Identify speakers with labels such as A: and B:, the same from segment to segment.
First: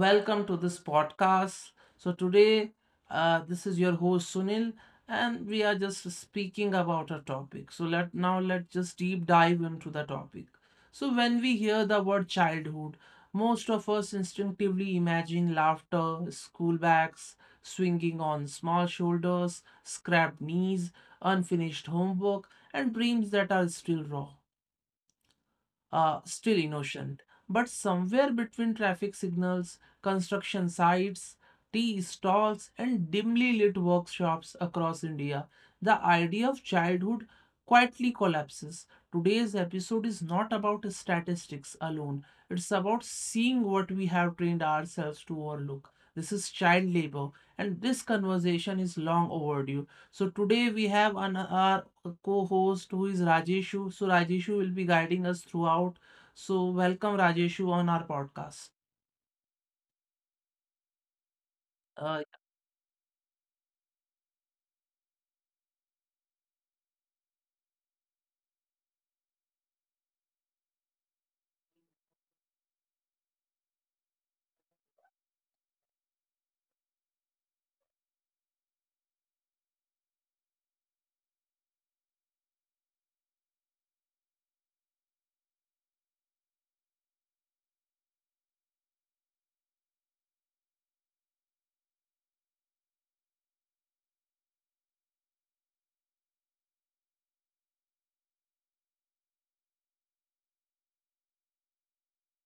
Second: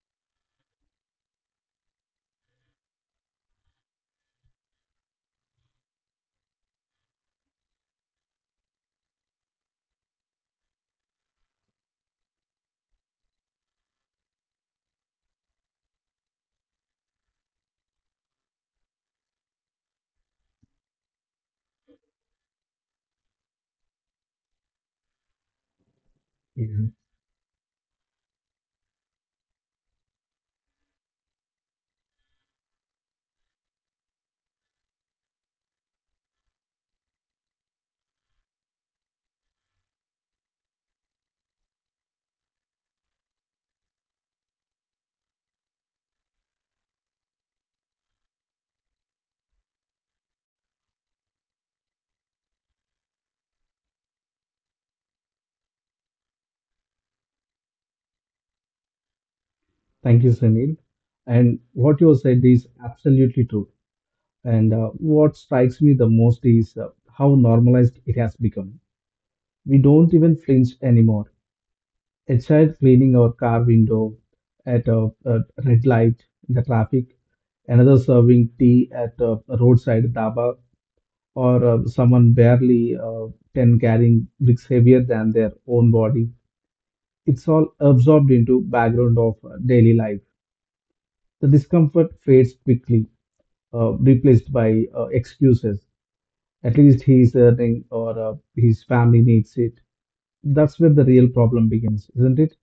A: welcome to this podcast. So, today this is your host Sunil, and we are just speaking about a topic. So, let's just deep dive into the topic. So, when we hear the word childhood, most of us instinctively imagine laughter, school bags, swinging on small shoulders, scrapped knees, unfinished homework, and dreams that are still raw still
B: Yeah.
A: innocent. But somewhere between traffic signals, construction sites, tea stalls, and dimly lit workshops across India, the idea of childhood quietly collapses. Today's episode is not about statistics alone, it's about seeing what we have trained ourselves to overlook. This is child labor, and this conversation is long overdue. So, today we have an, our a co-host who is Rajeshu. So Rajeshu will be guiding us throughout. So welcome Rajeshu on our podcast.
B: Thank you, Sunil. And what you
A: Uh,
B: said is absolutely true. And what strikes me the most is how normalized it has become. We don't even flinch anymore. A child cleaning our car window at a red light in the traffic, another serving tea at a roadside dhaba, or someone barely 10 carrying bricks heavier than their own body. It's all absorbed into background of daily life. The discomfort fades quickly, replaced by excuses. At least he's earning or his family needs it. That's where the real problem begins, isn't it?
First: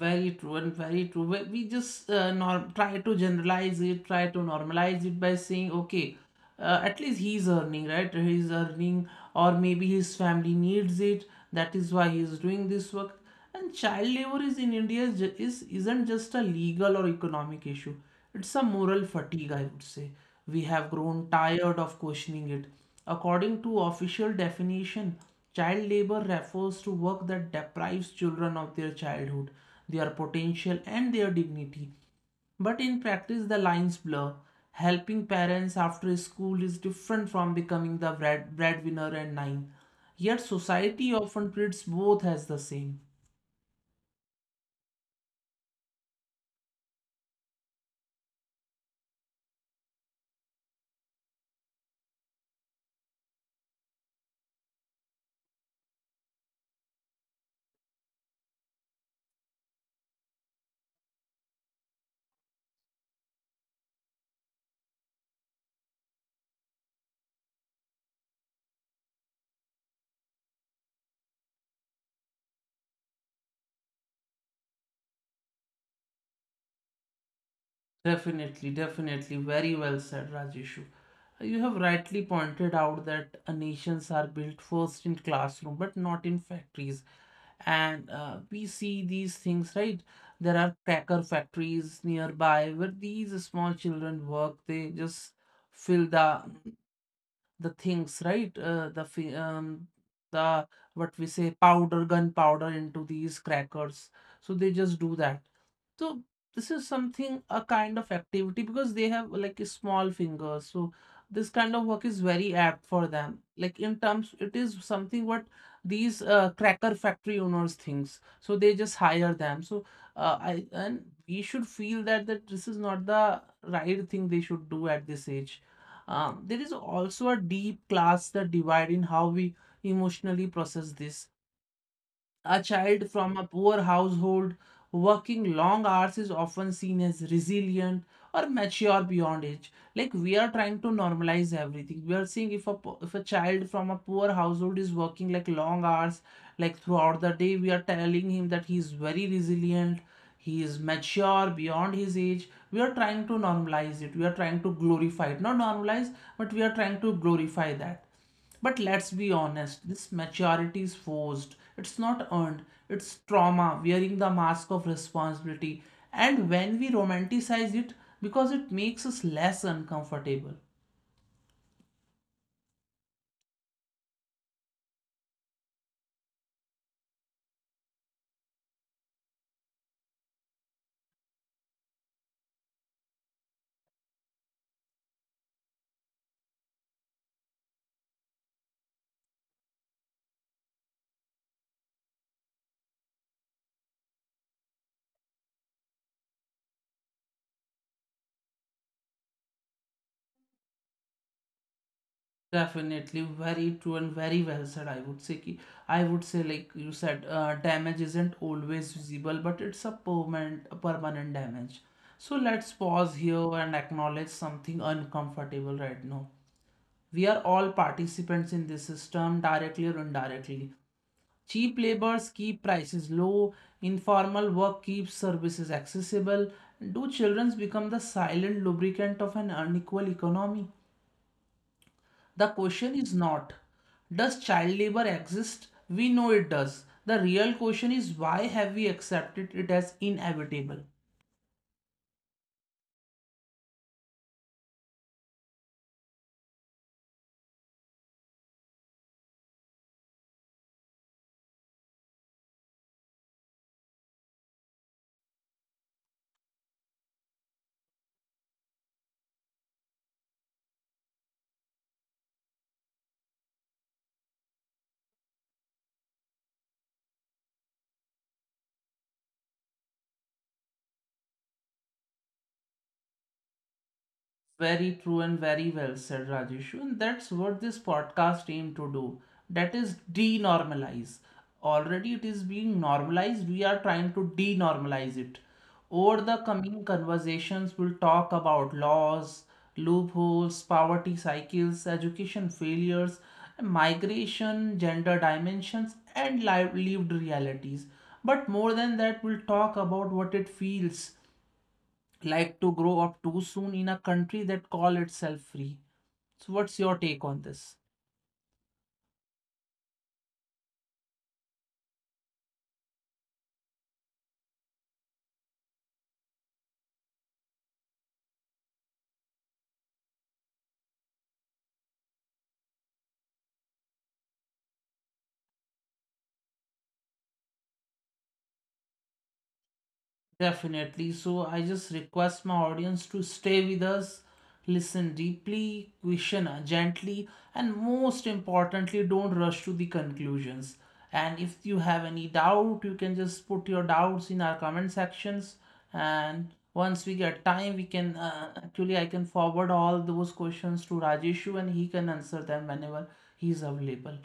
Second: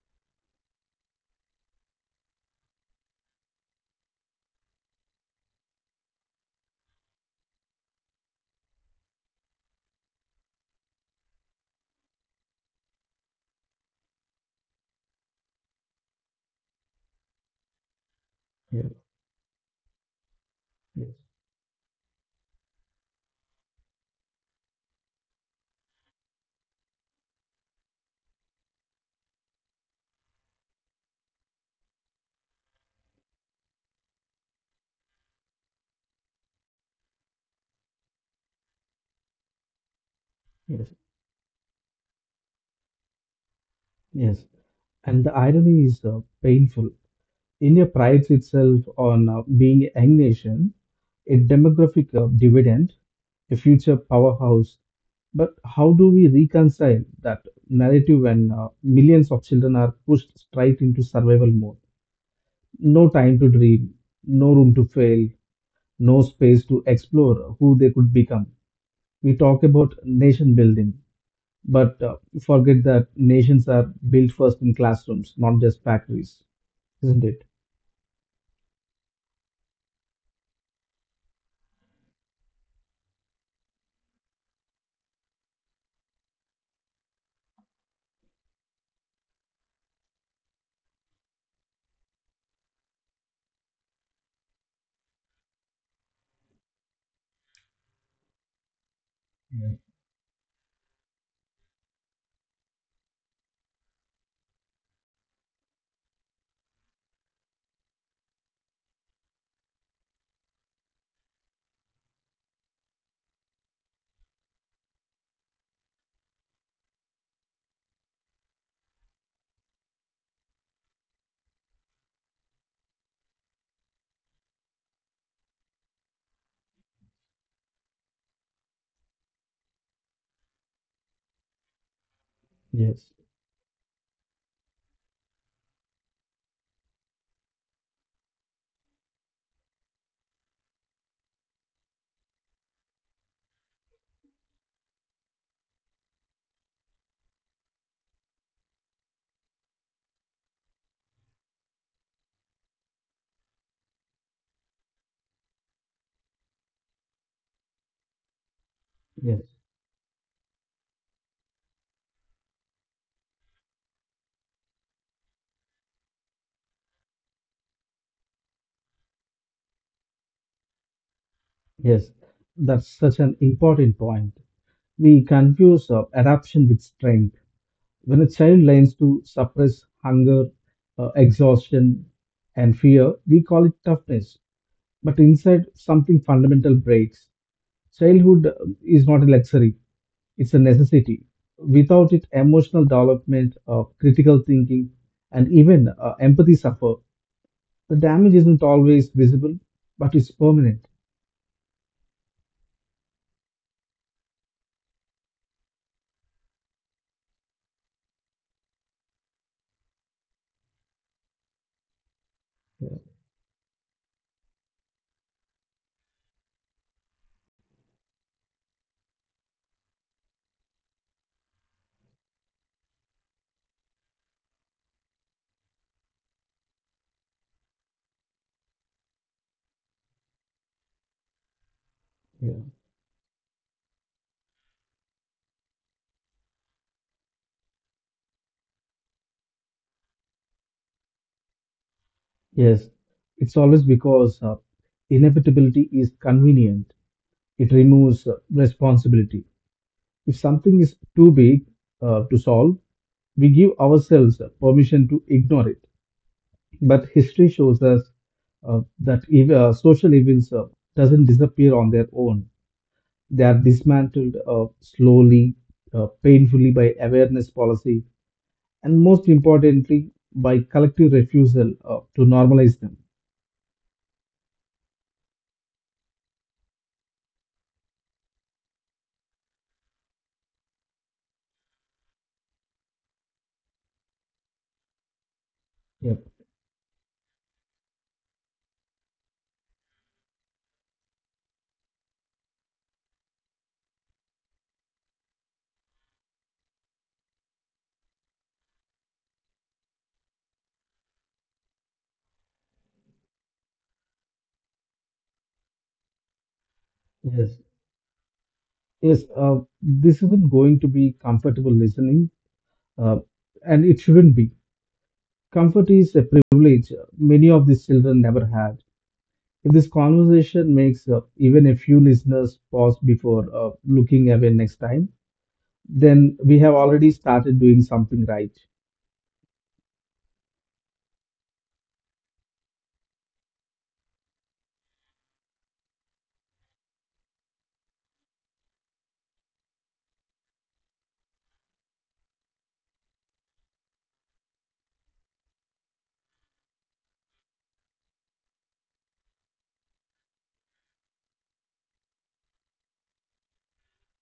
A: Very true and very true. We just norm try to generalize it, try to normalize it by saying, okay, at least he's earning, right? He's earning, or maybe his family needs it. That is why he's doing this work. And child labor is in India is, ju- is isn't just a legal or economic issue. It's a
B: Yeah,
A: moral fatigue, I would say. We have
B: yes,
A: grown tired of questioning it. According to official definition, child labor refers to work that deprives children of their childhood, their potential, and their dignity. But in practice, the lines blur. Helping parents after school is different from becoming the breadwinner and nine. Yet
B: yes,
A: society often treats both as the same.
B: yes. And the irony is painful. India prides itself on being a young nation, a demographic dividend, a future powerhouse. But how do we reconcile that narrative when millions of children are pushed straight into survival mode? No time to dream, no room to fail, no space to explore who they could become. We talk about nation building, but forget that nations are built first in classrooms, not just factories, isn't it?
A: Definitely, definitely. Very well said, Rajeshu. You have rightly pointed out that nations are built first in classroom but not in factories. And we see these things, right? There are cracker factories nearby where these small children work. They just fill the things, right?
B: Yeah.
A: The what we say powder, gunpowder into these crackers, so they just do that. So this is something, a kind of activity, because they have like a small fingers. So this kind of work is very apt for them. Like in terms, it is something what these cracker factory owners thinks. So they just hire them. So I and we should feel that this is not the right thing they should do at this age. There is also a deep class that divide in how we emotionally process this, a
B: Yes,
A: child from a poor household working long hours is often seen as resilient or mature beyond age. Like we are trying to normalize everything. We are saying if a child from a poor household is working like long hours, like throughout the day, we are telling him that he is very resilient. He is mature beyond his age. We are trying to normalize it. We are trying to glorify it. Not normalize, but we are trying to glorify that. But let's be
B: yes,
A: honest, this maturity is forced. It's not earned. It's trauma, wearing the mask of responsibility. And when we romanticize it, because it makes us less uncomfortable.
B: yes. That's such an important point. We confuse adaptation with strength. When a child learns to suppress hunger, exhaustion, and fear, we call it toughness. But inside, something fundamental breaks. Childhood is not a luxury, it's a necessity. Without it, emotional development, critical thinking, and even empathy suffer. The damage isn't always visible, but it's permanent.
A: Definitely, very true and very well said. I would say, ki, I would say, like you said, damage isn't always visible, but it's a permanent damage. So let's pause here and acknowledge something uncomfortable right now. We are all participants in this system, directly or indirectly. Cheap labors keep prices low, informal work keeps services accessible. Do children become the silent lubricant of an unequal economy?
B: Yeah.
A: The question is not, does child labor exist? We know it does. The real question is, why have we accepted it as inevitable?
B: Yes, it's always because inevitability is convenient. It removes responsibility. If something is too big to solve, we give ourselves permission to ignore it. But history shows us that social evils doesn't disappear on their own. They are dismantled slowly, painfully by awareness policy, and most importantly, by collective refusal to normalize them.
A: Very true and very well said, Rajeshu. And that's what this podcast aimed to do. That is denormalize. Already it is being normalized. We are trying to denormalize it. Over
B: Yep.
A: the coming conversations, we'll talk about laws, loopholes, poverty cycles, education failures, migration, gender dimensions, and lived realities. But more than that, we'll talk about what it feels like to grow up too soon in a country that call itself free. So what's your take on
B: Yes.
A: this?
B: Yes. This isn't going to be comfortable listening, uh, and it shouldn't be. Comfort is a privilege many of these children never had. If this conversation makes even a few listeners pause before looking away next time, then we have already started doing something right.
A: Definitely. So I just request my audience to stay with us, listen deeply, question gently, and most importantly, don't rush to the conclusions. And if you have any doubt, you can just put your doubts in our comment sections. And once we get time, we can actually I can forward all those questions to Rajeshu and he can answer them whenever he is available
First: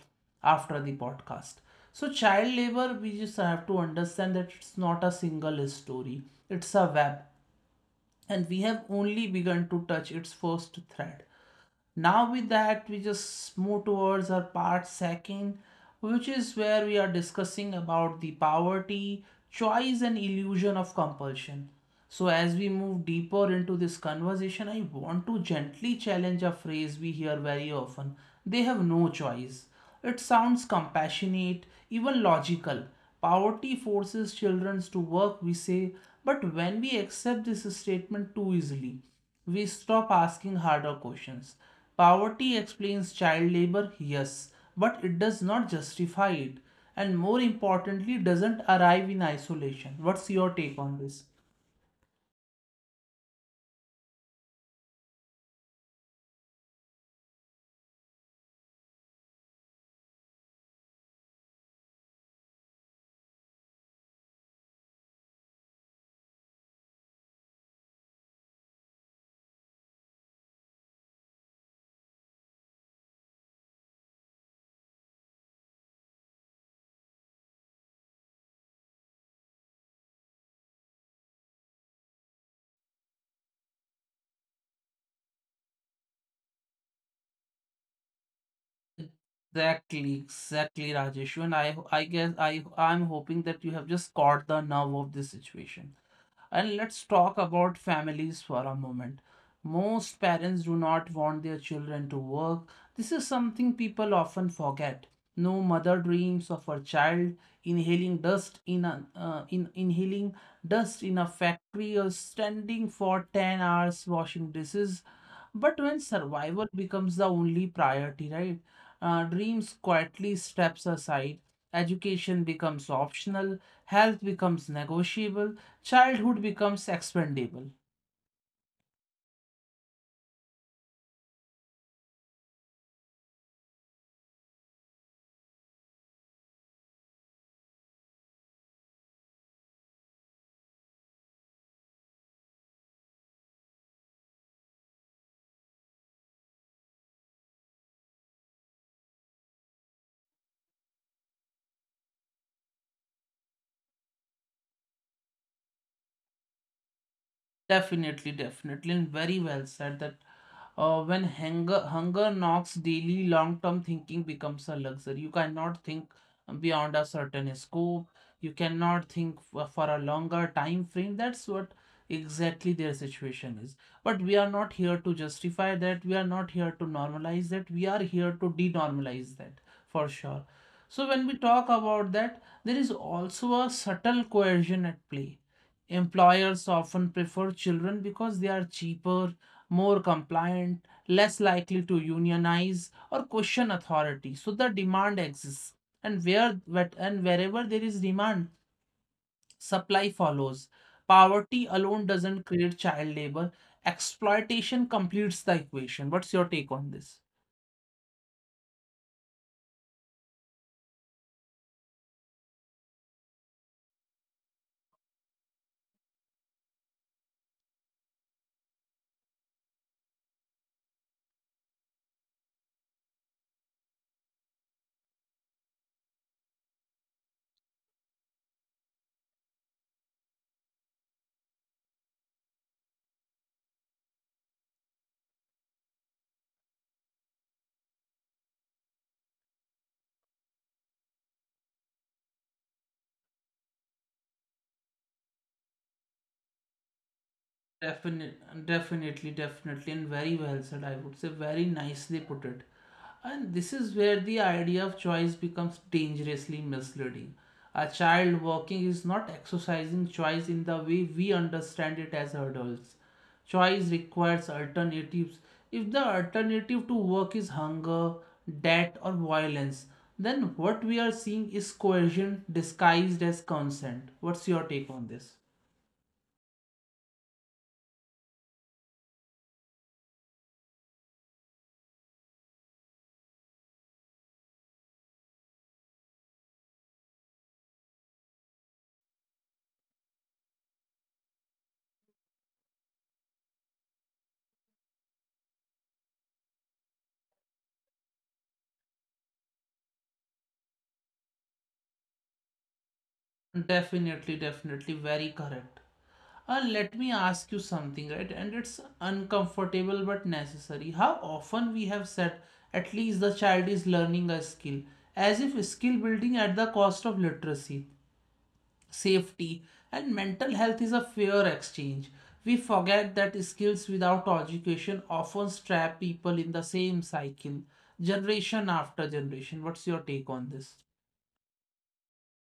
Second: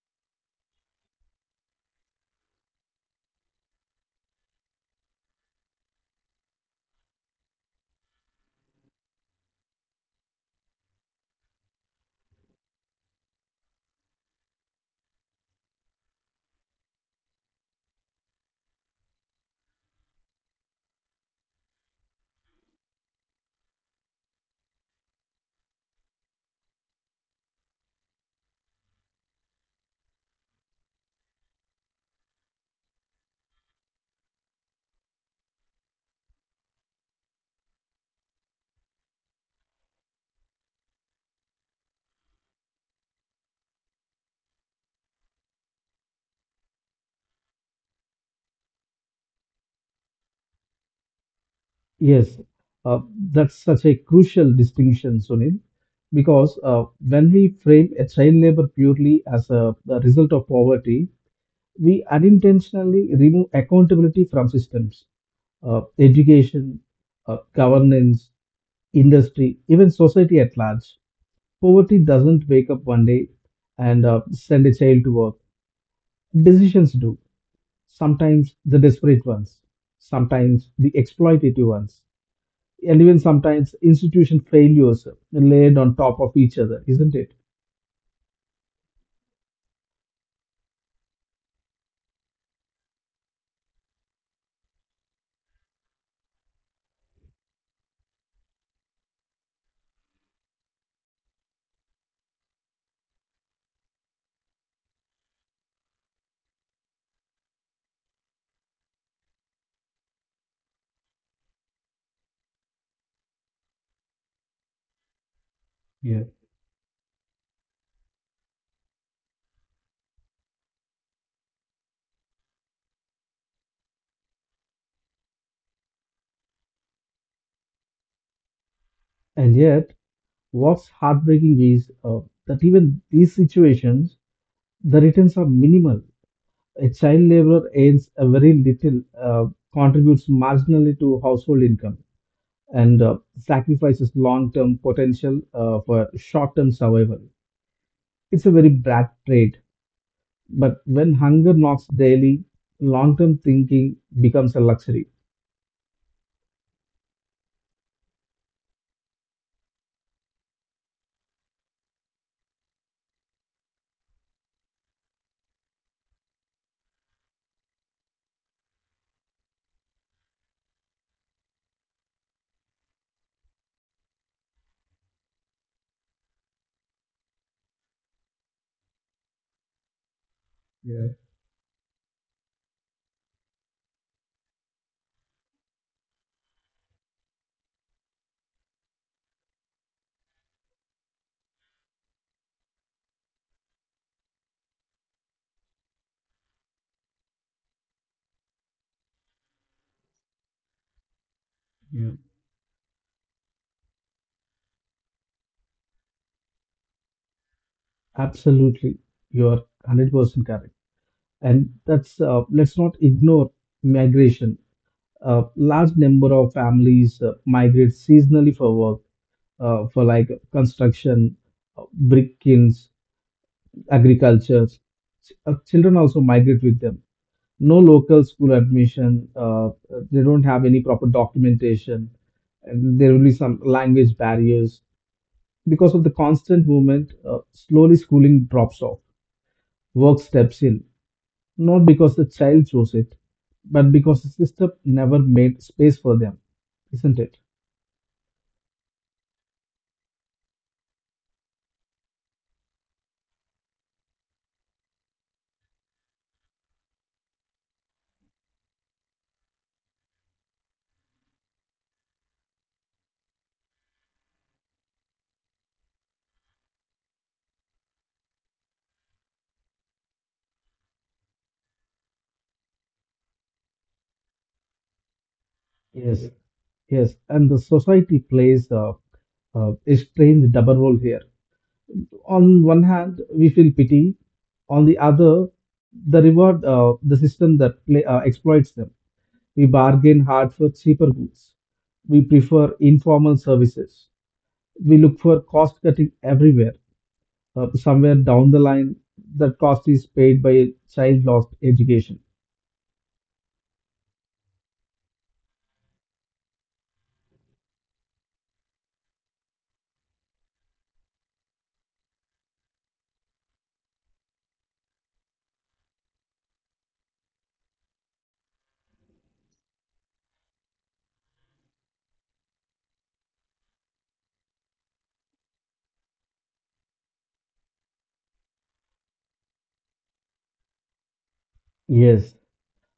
A: after the podcast. So, child labor, we just have to understand that it's not a single story, it's a web and we have only begun to touch its first thread. Now, with that, we just move towards our part second, which is where we are discussing about the poverty, choice, and illusion of compulsion. So, as we move deeper into this conversation, I want to gently challenge a phrase we hear very often: they have no choice. It sounds compassionate, even logical. Poverty forces children to work, we say, but when we accept this statement too easily, we stop asking harder questions. Poverty explains child labor, yes, but it does not justify it, and more importantly, doesn't arrive in isolation. What's your take on this?
B: Yes, uh, that's such a crucial distinction, Sunil, because when we frame a child labor purely as a result of poverty, we unintentionally remove accountability from systems, education, governance, industry, even society at large. Poverty doesn't wake up one day and send a child to work. Decisions do. Sometimes the desperate ones, sometimes the exploitative ones, and even sometimes institution failures layered on top of each other, isn't it?
A: Exactly, exactly, Rajeshu, and I guess I'm hoping that you have just caught the nerve of this situation. And let's talk about families for a moment. Most parents do not want their children to work. This is something people often forget. No mother dreams of her child inhaling dust in a, in inhaling dust in a factory, or standing for 10 hours washing dishes. But when
B: Yeah.
A: survival becomes the only priority, right? Dreams quietly steps aside. Education becomes optional. Health becomes negotiable. Childhood becomes expendable.
B: And yet, what's heartbreaking is that even these situations the returns are minimal. A child laborer earns a very little, contributes marginally to household income, and sacrifices long term potential for short term survival. It's a very bad trade. But when hunger knocks daily, long term thinking becomes a luxury.
A: Definitely, definitely, and very well said that when hunger knocks daily, long-term thinking becomes a luxury. You cannot think beyond a certain scope, you cannot think for a longer time frame. That's what exactly their situation is. But we are not here to justify that, we are not here to normalize that, we are here to denormalize that for sure.
B: Yeah,
A: So when we talk about that, there is also a subtle coercion at play. Employers often prefer children because they are cheaper, more compliant, less likely to unionize or question authority. So the demand exists. And where whet- and wherever there is demand, supply follows. Poverty
B: yeah.
A: alone doesn't create child labor. Exploitation completes the equation. What's your take on this?
B: Absolutely, you're 100% correct. And let's not ignore migration. A large number of families migrate seasonally for work, for like construction, brick kilns, agriculture. Children also migrate with them. No local school admission. They don't have any proper documentation. And there will be some language barriers because of the constant movement. Slowly, schooling drops off. Work steps in, not because the child chose it, but because the system never made space for them, isn't it?
A: Definitely, definitely, definitely, and very well said. I would say very nicely put it. And this is where the idea of choice becomes dangerously misleading. A child walking is not exercising choice in the way we understand it as adults. Choice requires alternatives. If the alternative to work is hunger, debt, or violence, then what we are seeing is coercion disguised as consent. What's your take on this?
B: Yes, yes, and the society plays a strange double role here. On one hand, we feel pity; on the other, the reward, the system that play, exploits them. We bargain hard for cheaper goods. We prefer informal services. We look for cost cutting everywhere. Somewhere down the line, that cost is paid by a child lost education.
A: Definitely, definitely, very correct. Let me ask you something, right? And it's uncomfortable but necessary. How often we have said, at least the child is learning a skill, as if skill building at the cost of literacy, safety, and mental health is a fair exchange. We forget that skills without education often trap people in the same cycle, generation after generation. What's your take on this?
B: Yes,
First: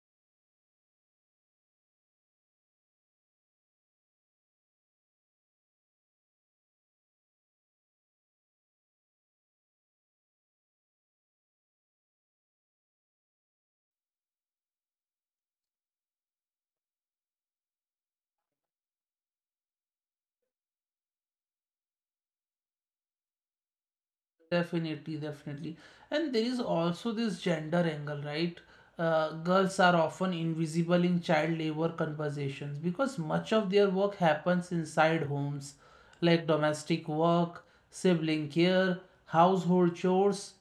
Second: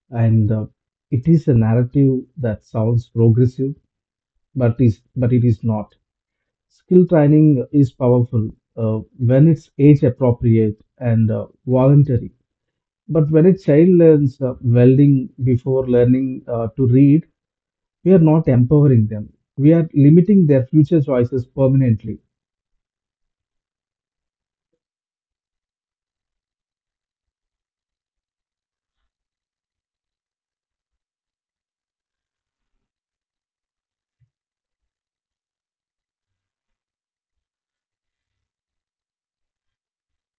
B: and it is a narrative that sounds progressive but it is not. Skill training is powerful when it's age appropriate and voluntary. But when a child learns welding before learning to read, we are not empowering them. We are limiting their future choices permanently.
A: Definitely, definitely. And there is also this gender angle, right? Girls are often invisible in child labor conversations because much of their work happens inside homes, like domestic work, sibling care, household chores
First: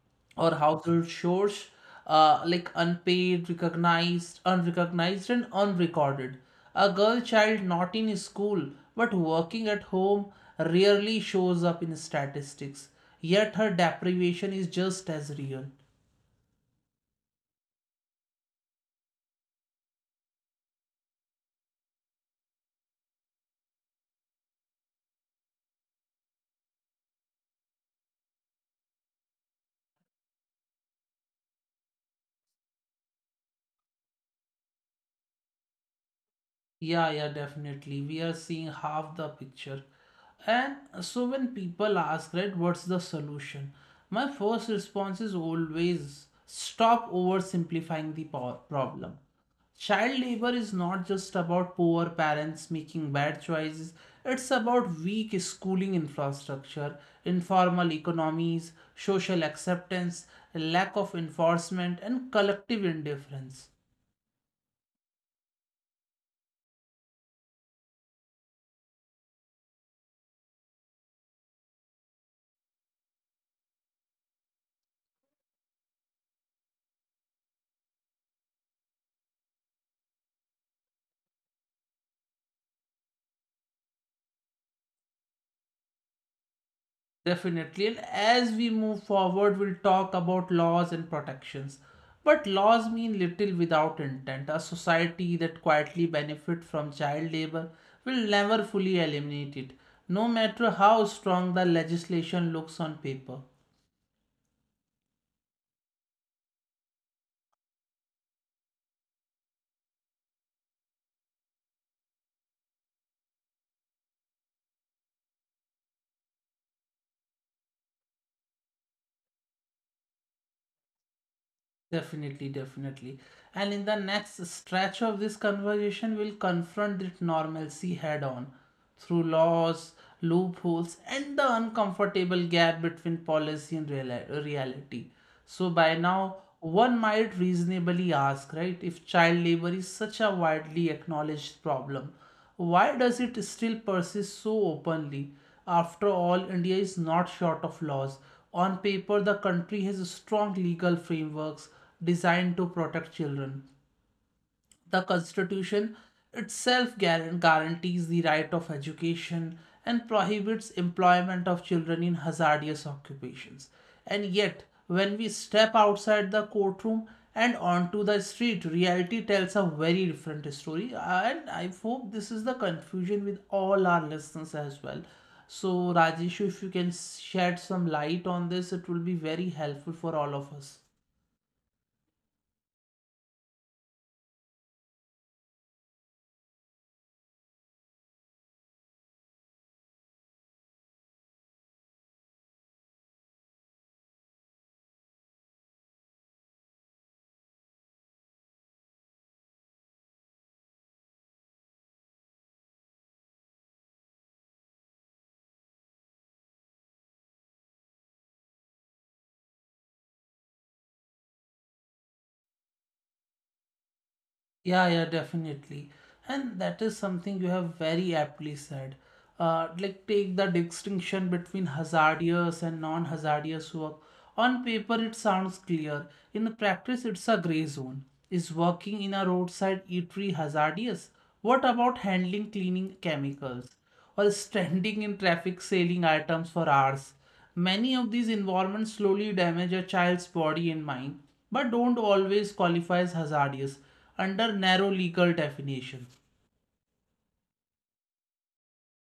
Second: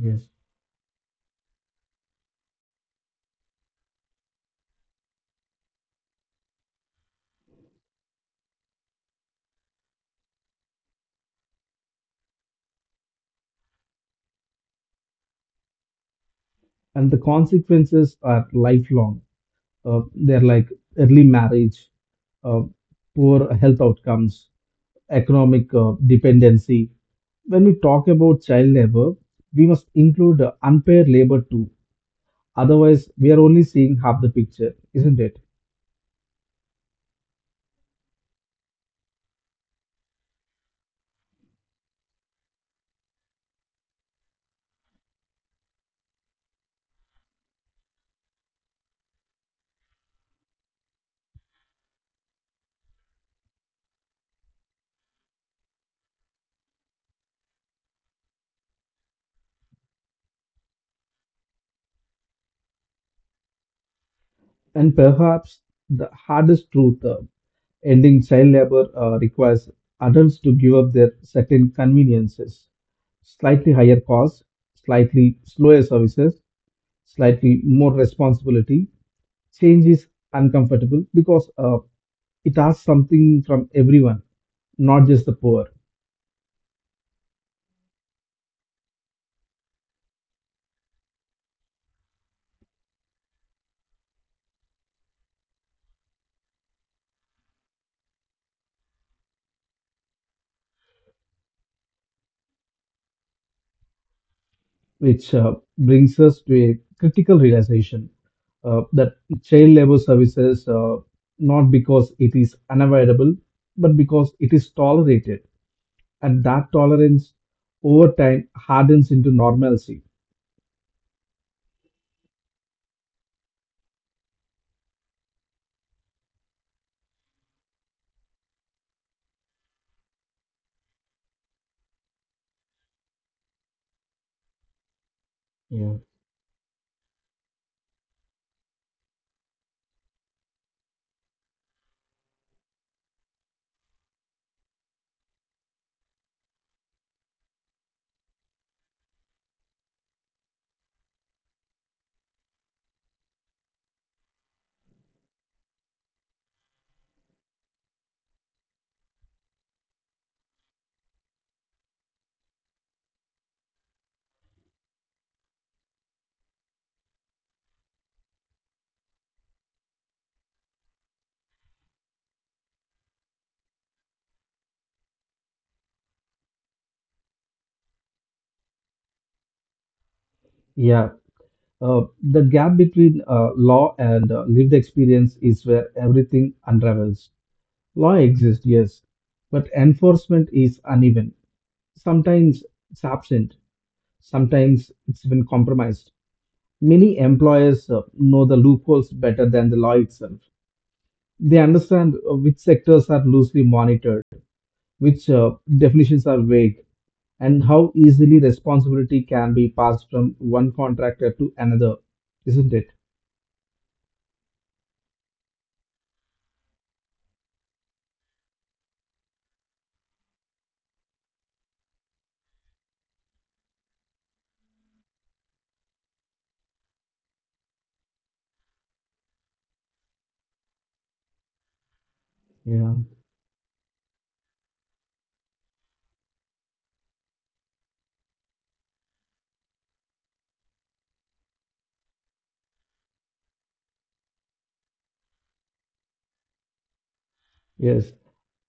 B: Yes.
A: household chores, like unpaid, recognized, unrecognized, and unrecorded. A girl child not in school but working at home rarely shows up in statistics, yet her deprivation is just as real.
B: And the consequences are lifelong. They're like early marriage, uh, poor health outcomes, economic dependency. When we talk about child labor, we must include unpaid labor too. Otherwise, we are only seeing half the picture, isn't it?
A: Yeah, yeah, definitely. We are seeing half the picture. And so when people ask, right, what's the solution? My first response is always stop oversimplifying the problem. Child labor is not just about poor parents making bad choices, it's about weak schooling infrastructure, informal economies, social acceptance, lack of enforcement, and collective indifference.
B: And perhaps the hardest truth, ending child labor requires adults to give up their certain conveniences, slightly higher costs, slightly slower services, slightly more responsibility. Change is uncomfortable because it asks something from everyone, not just the poor,
A: Definitely. And as we move forward, we'll talk about laws and protections. But laws mean little without intent. A society that quietly benefits from child labor will never fully eliminate it, no matter how strong the legislation looks on paper.
B: which brings us to a critical realization that child labor services, not because it is unavoidable, but because it is tolerated, and that tolerance over time hardens into normalcy.
A: Definitely, definitely. And in the next stretch of this conversation, we'll confront this normalcy head on through laws, loopholes, and the uncomfortable gap between policy and reality. So, by
B: Yeah.
A: now, one might reasonably ask, right, if child labor is such a widely acknowledged problem, why does it still persist so openly? After all, India is not short of laws. On paper, the country has strong legal frameworks designed to protect children. The Constitution itself guarantees the right of education and prohibits employment of children in hazardous occupations. And yet, when we step outside the courtroom and onto the street, reality tells a very different story. And I hope this is the confusion with all our listeners as well. So, Rajesh, if you can shed some light on this, it will be very helpful for all of us.
B: Yeah. Uh, the gap between law and lived experience is where everything unravels. Law exists, yes, but enforcement is uneven. Sometimes it's absent, sometimes it's even compromised. Many employers know the loopholes better than the law itself. They understand which sectors are loosely monitored, which definitions are vague, and how easily responsibility can be passed from one contractor to another, isn't it?
A: Yeah, yeah, definitely. And that is something you have very aptly said. Like, take the distinction between hazardous and non hazardous work. On paper, it sounds clear. In practice, it's a gray zone. Is working in a roadside eatery hazardous? What about handling cleaning
B: Yeah.
A: chemicals? Or standing in traffic selling items for hours? Many of these environments slowly damage a child's body and mind, but don't always qualify as hazardous under narrow legal definition.
B: Yes.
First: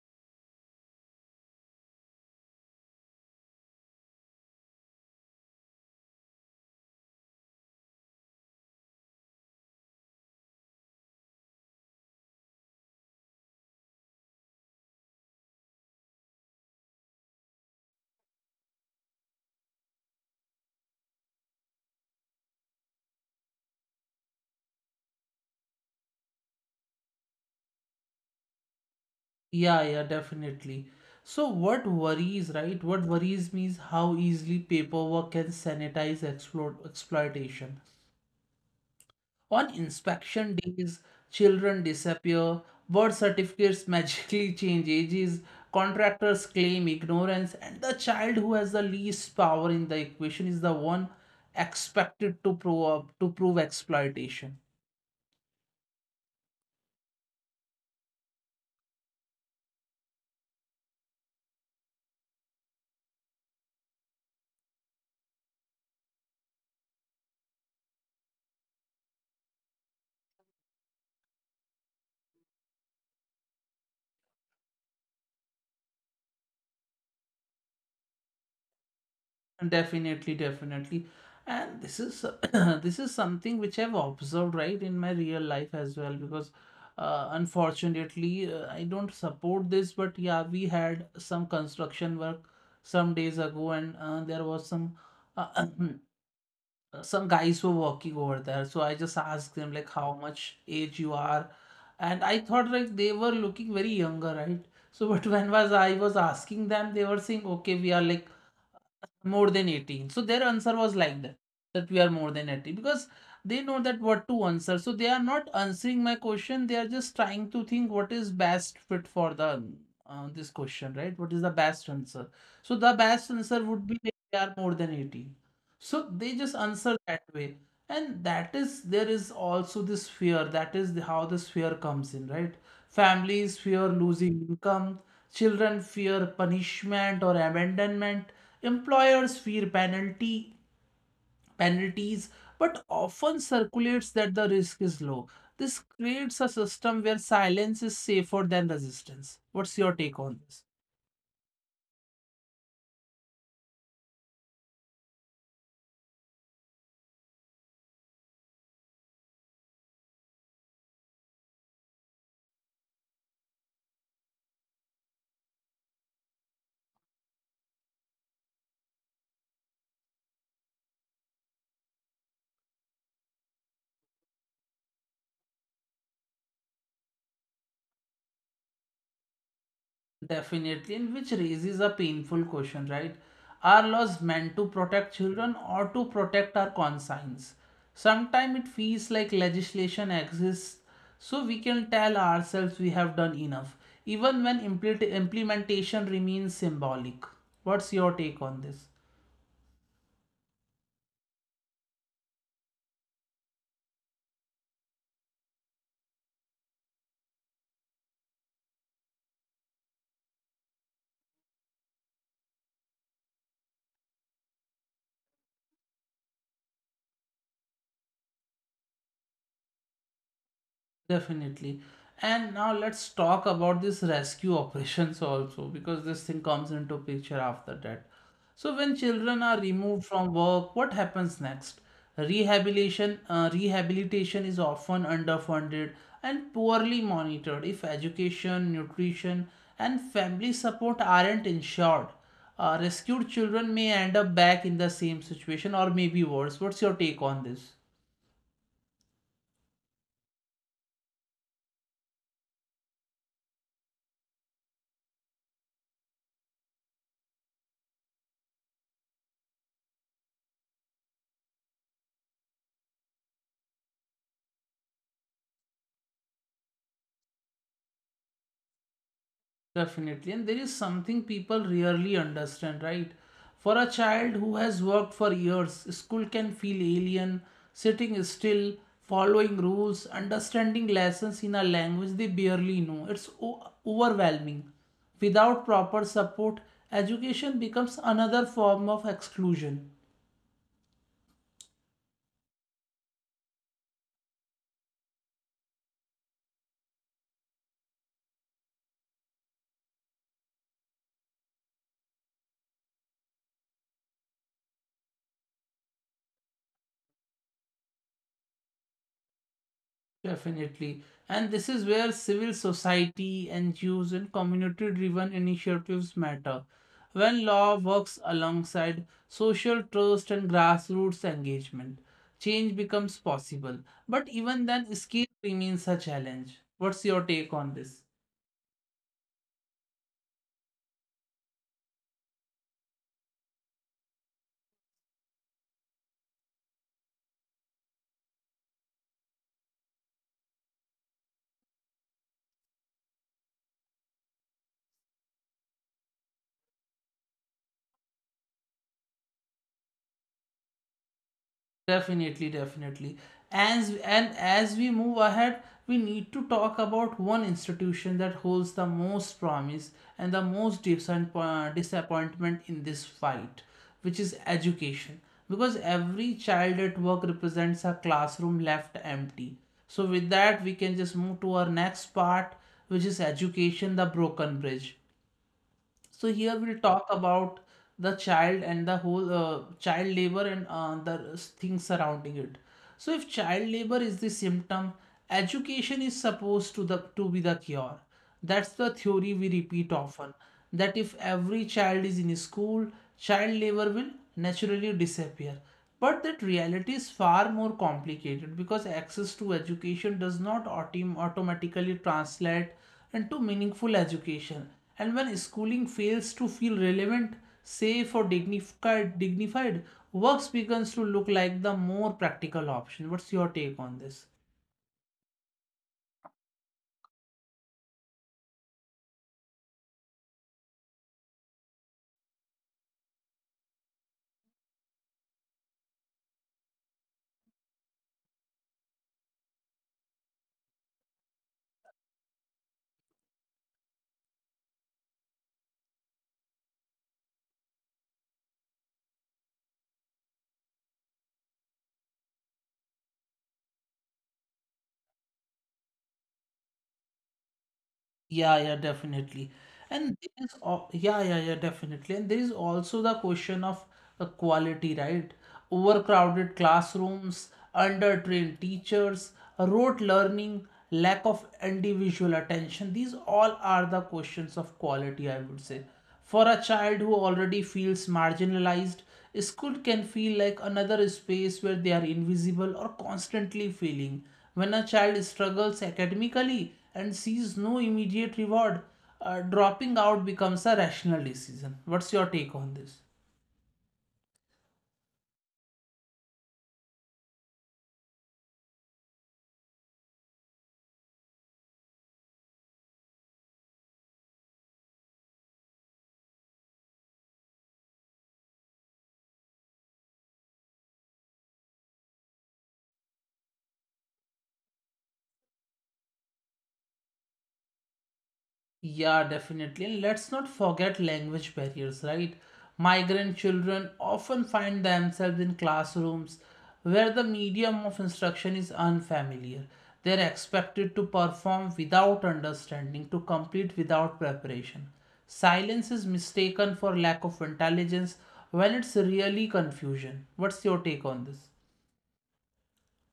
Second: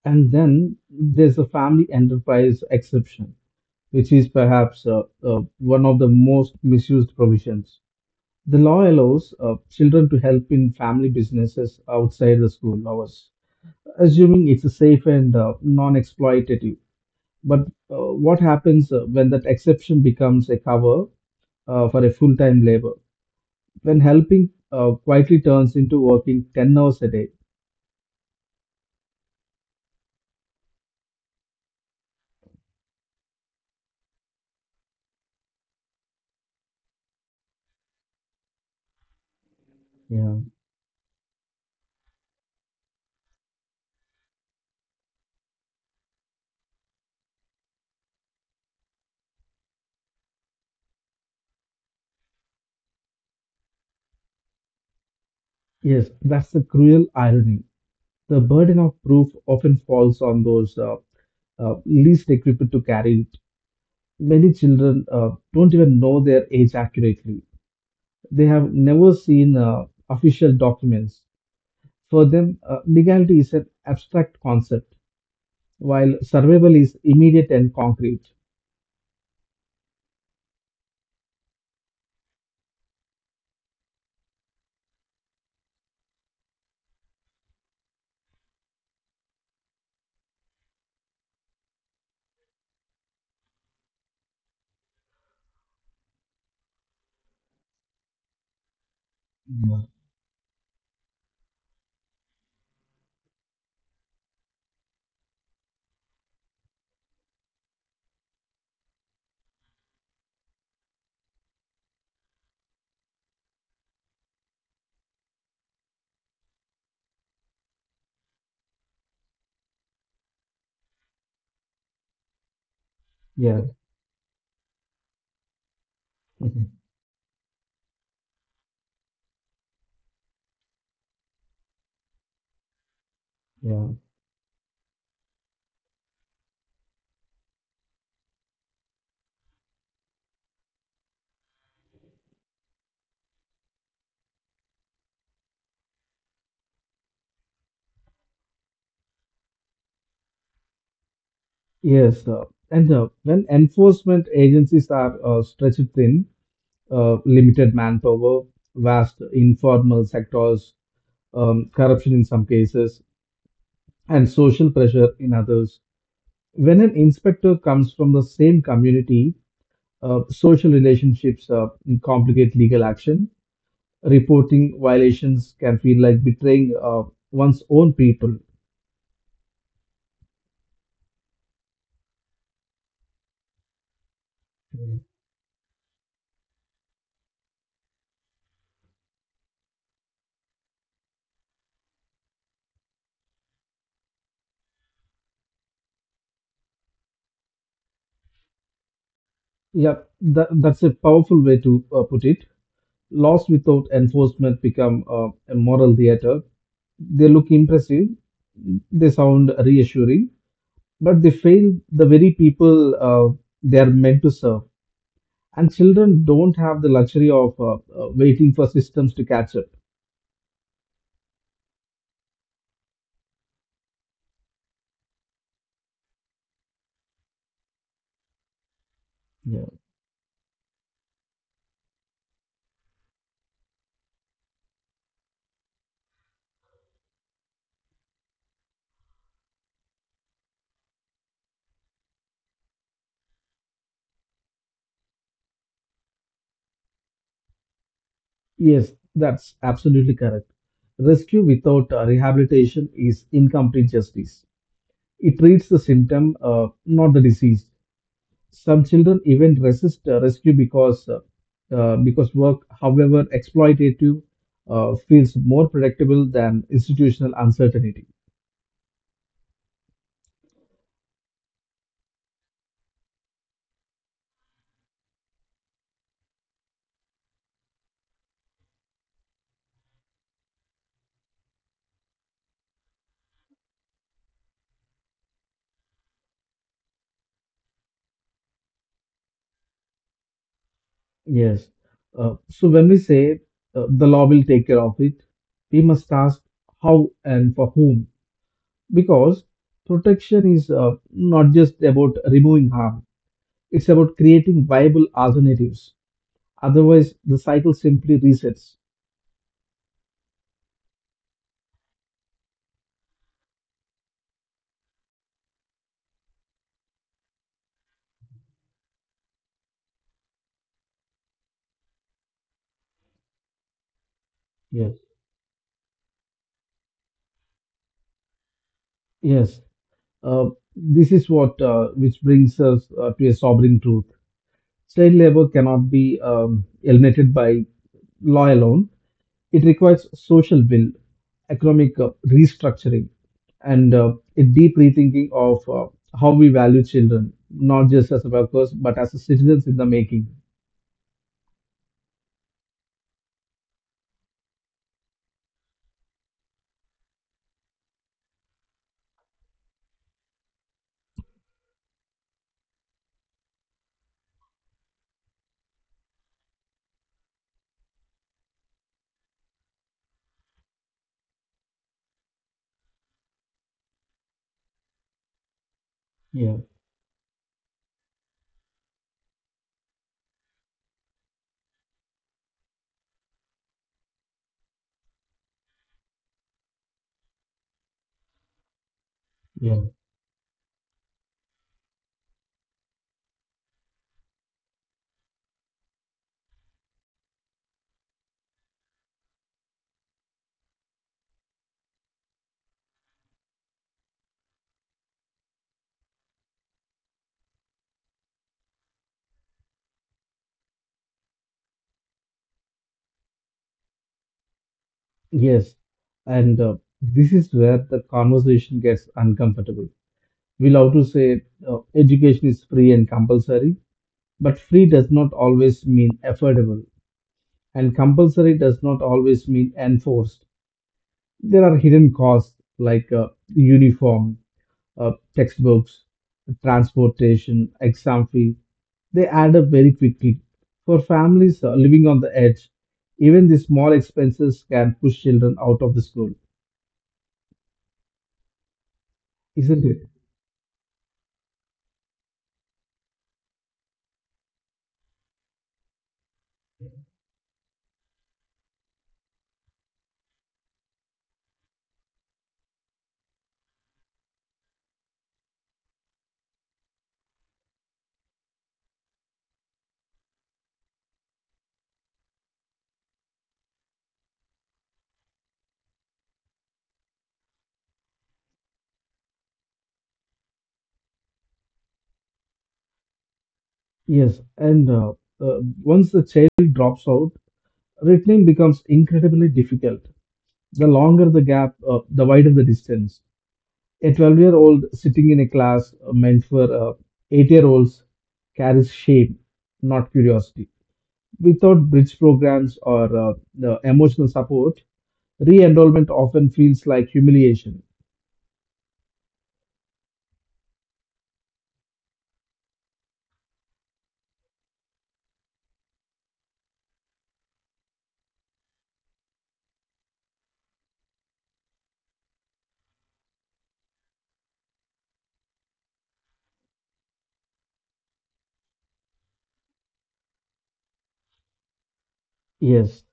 B: And then there's a family enterprise exception, which is perhaps one of the most misused provisions. The law allows children to help in family businesses outside the school hours, assuming it's a safe and non exploitative. But what happens when that exception becomes a cover for a full time labor? When helping quietly turns into working 10 hours a day.
A: Yeah, yeah, definitely. So what worries, right? What worries me is how easily paperwork can sanitize exploitation. On
B: Yeah.
A: inspection days, children disappear, birth certificates magically change ages, contractors claim ignorance, and the child who has the least power in the equation is the one expected to prove exploitation.
B: Yes, that's the cruel irony. The burden of proof often falls on those least equipped to carry it. Many children don't even know their age accurately. They have never seen official documents. For them, legality is an abstract concept, while survival is immediate and concrete.
A: Definitely, definitely. And this is this is something which I've observed right in my real life as well, because unfortunately, I don't support this, but yeah, we had some construction work some days ago and there was some uh, some guys were working over there, so I just asked them,
B: Yeah.
A: like, how much age you are, and I thought like they were looking very younger, right? So but when was I was asking them, they were saying, okay, we are like more than 18. So their answer was like that, that we are more than 80, because they know that what to answer. So they are not answering my question, they are just trying to think what is best fit for the this question, right? What is the best answer? So the best answer
B: Yeah.
A: would be that they are more than 80. So they just
B: Mhm.
A: answer that way. And that is, there is also this fear. How this fear comes in, right?
B: Yeah.
A: Families fear losing income, children fear punishment or abandonment, employers fear penalty penalties, but often circulates that the risk is low. This creates a system where silence is safer than resistance. What's your take on this?
B: Yes. And when enforcement agencies are stretched thin, limited manpower, vast informal sectors, corruption in some cases, and social pressure in others. When an inspector comes from the same community, social relationships complicate legal action. Reporting violations can feel like betraying one's own people.
A: Definitely, and which raises a painful question, right? Are laws meant to protect children or to protect our conscience? Sometimes it feels like legislation exists so we can tell ourselves we have done enough, even when implementation remains symbolic. What's your take on this?
B: Yeah, that's a powerful way to put it. Laws without enforcement become a moral theater. They look impressive, they sound reassuring, but they fail the very people they are meant to serve. And children don't have the luxury of waiting for systems to catch up.
A: Definitely. And now let's talk about this rescue operations also, because this thing comes into picture after that. So when
B: Yeah.
A: children are removed from work, what happens next? Rehabilitation is often underfunded and poorly monitored. If education, nutrition, and family support aren't ensured, rescued children may end up back in the same situation or maybe worse. What's your take on this?
B: Yes, that's absolutely correct. Rescue without rehabilitation is incomplete justice. It treats the symptom, not the disease. Some children even resist rescue because work, however exploitative, feels more predictable than institutional uncertainty.
A: Definitely. And there is something people rarely understand, right? For a child who has worked for years, school can feel alien. Sitting still, following rules, understanding lessons in a language they barely know. It's overwhelming. Without proper support, education becomes another form of exclusion.
B: Yes. So when we say the law will take care of it, we must ask how and for whom, because protection is not just about removing harm, it's about creating viable alternatives. Otherwise, the cycle simply resets.
A: Definitely. And this is where civil society, NGOs, and community driven initiatives matter. When law works alongside social trust and grassroots engagement, change becomes possible. But even then,
B: Yes.
A: scale remains a challenge. What's your take on this?
B: Yes. Uh, this is what Which brings us to a sobering truth. Child labor cannot be eliminated by law alone. It requires social will, economic restructuring, and a deep rethinking of how we value children, not just as workers, but as citizens in the making.
A: Definitely, definitely. As we move ahead, we need to talk about one institution that holds the most promise and the most disappointment in this fight, which is education. Because every child at work represents a classroom left empty. So with that, we can just move to our next part, which is education, the broken bridge. So
B: Yeah,
A: here we'll talk about the child and the whole child labor and the things surrounding it. So if child labor is the symptom, education is supposed to be the cure. That's the theory we
B: yeah.
A: repeat often. That if every child is in school, child labor will naturally disappear. But that reality is far more complicated because access to education does not automatically translate and to meaningful education. And when schooling fails to feel relevant, safe, or dignified, works begins to look like the more practical option. What's your take on this?
B: Yes, and this is where the conversation gets uncomfortable. We love to say education is free and compulsory, but free does not always mean affordable, and compulsory does not always mean enforced. There are hidden costs like uniform textbooks, transportation, exam fee, they add up very quickly. For families living on the edge, even the small expenses can push children out of the school,
A: Yeah, yeah, definitely.
B: isn't it?
A: And yeah, yeah, yeah, definitely. And there is also the question of quality, right? Overcrowded classrooms, undertrained teachers, rote learning, lack of individual attention. These all are the questions of quality, I would say. For a child who already feels marginalized, school can feel like another space where they are invisible or constantly failing. When a child struggles academically and sees no immediate reward, dropping out becomes a rational decision. What's your take on this?
B: Yes, and once the child drops out, returning becomes incredibly difficult. The longer the gap, the wider the distance. A 12-year-old sitting in a class meant for 8-year-olds carries shame, not curiosity. Without bridge programs or the emotional support, re enrollment often feels like humiliation.
A: Yeah, definitely. And let's not forget language barriers, right? Migrant children often find themselves in classrooms where the medium of instruction is unfamiliar. They're expected to perform without understanding, to complete without preparation. Silence is mistaken for lack of intelligence when it's really confusion. What's your take on this?
B: Yes,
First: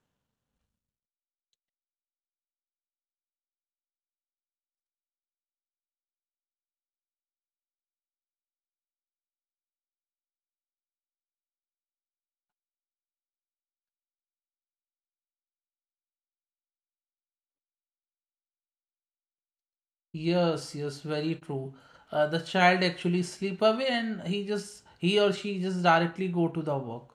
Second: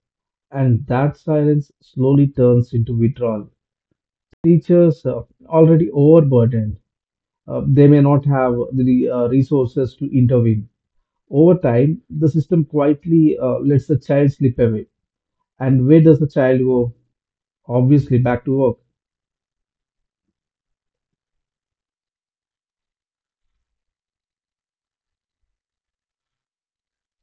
B: and that silence slowly turns into withdrawal. Teachers are already overburdened. They may not have the resources to intervene. Over time, the system quietly lets the child slip away. And where does the child go? Obviously, back to work.
A: Yes, yes, very true. The child actually slip away, and he or she just directly go to the work.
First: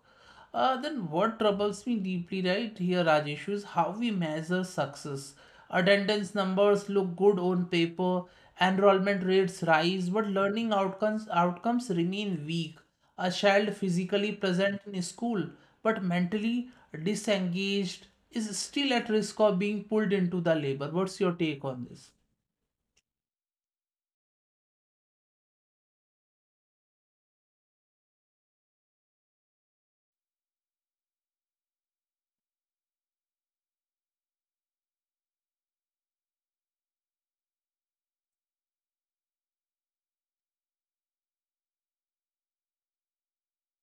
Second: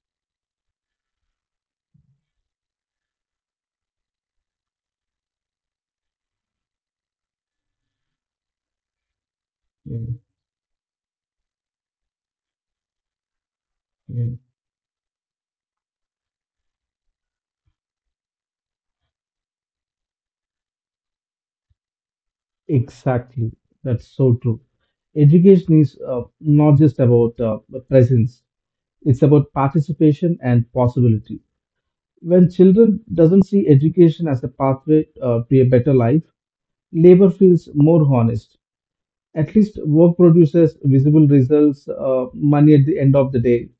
A: Then what troubles me deeply right here, Rajesh, is how we measure success. Attendance numbers look good on paper, enrollment rates
B: Yeah,
A: rise, but learning outcomes remain weak. A child physically
B: yeah.
A: present in school, but mentally disengaged, is still at risk of being pulled into the labor. What's your take on this?
B: Exactly. That's so true. Education is not just about presence, it's about participation and possibility. When children doesn't see education as a pathway to a better life, labor feels more honest. At least work produces visible results, money at the end of the day,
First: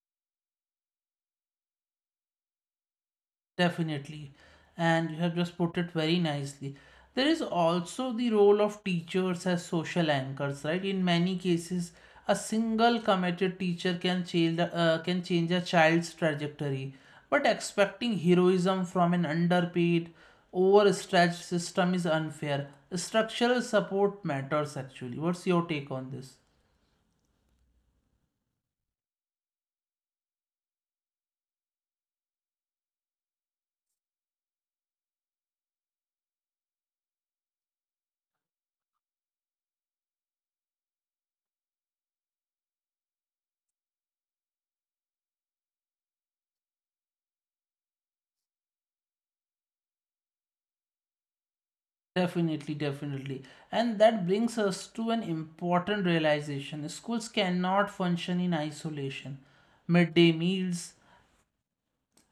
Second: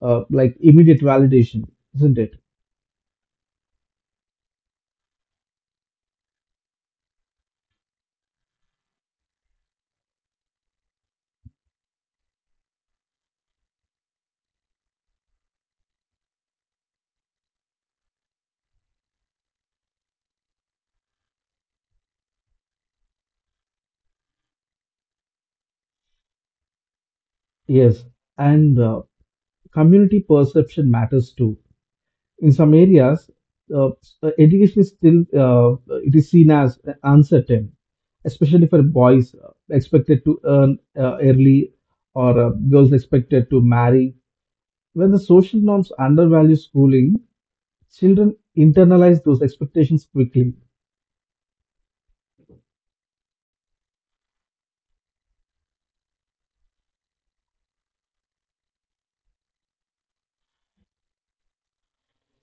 B: like immediate validation, isn't it?
A: Definitely. And you have just put it very nicely. There is also the role of teachers as social anchors, right? In many cases, a single committed teacher can change a child's trajectory. But expecting heroism from an underpaid, overstretched system is unfair. Structural support matters actually. What's your take on this?
B: Yes. And community perception matters too. In some areas, uh, education is still it is seen as uncertain, especially for boys expected to earn early or girls expected to marry. When the social norms undervalue schooling, children internalize those expectations quickly.
A: Definitely, definitely. And that brings us to an important realization. Schools cannot function in isolation. Midday meals,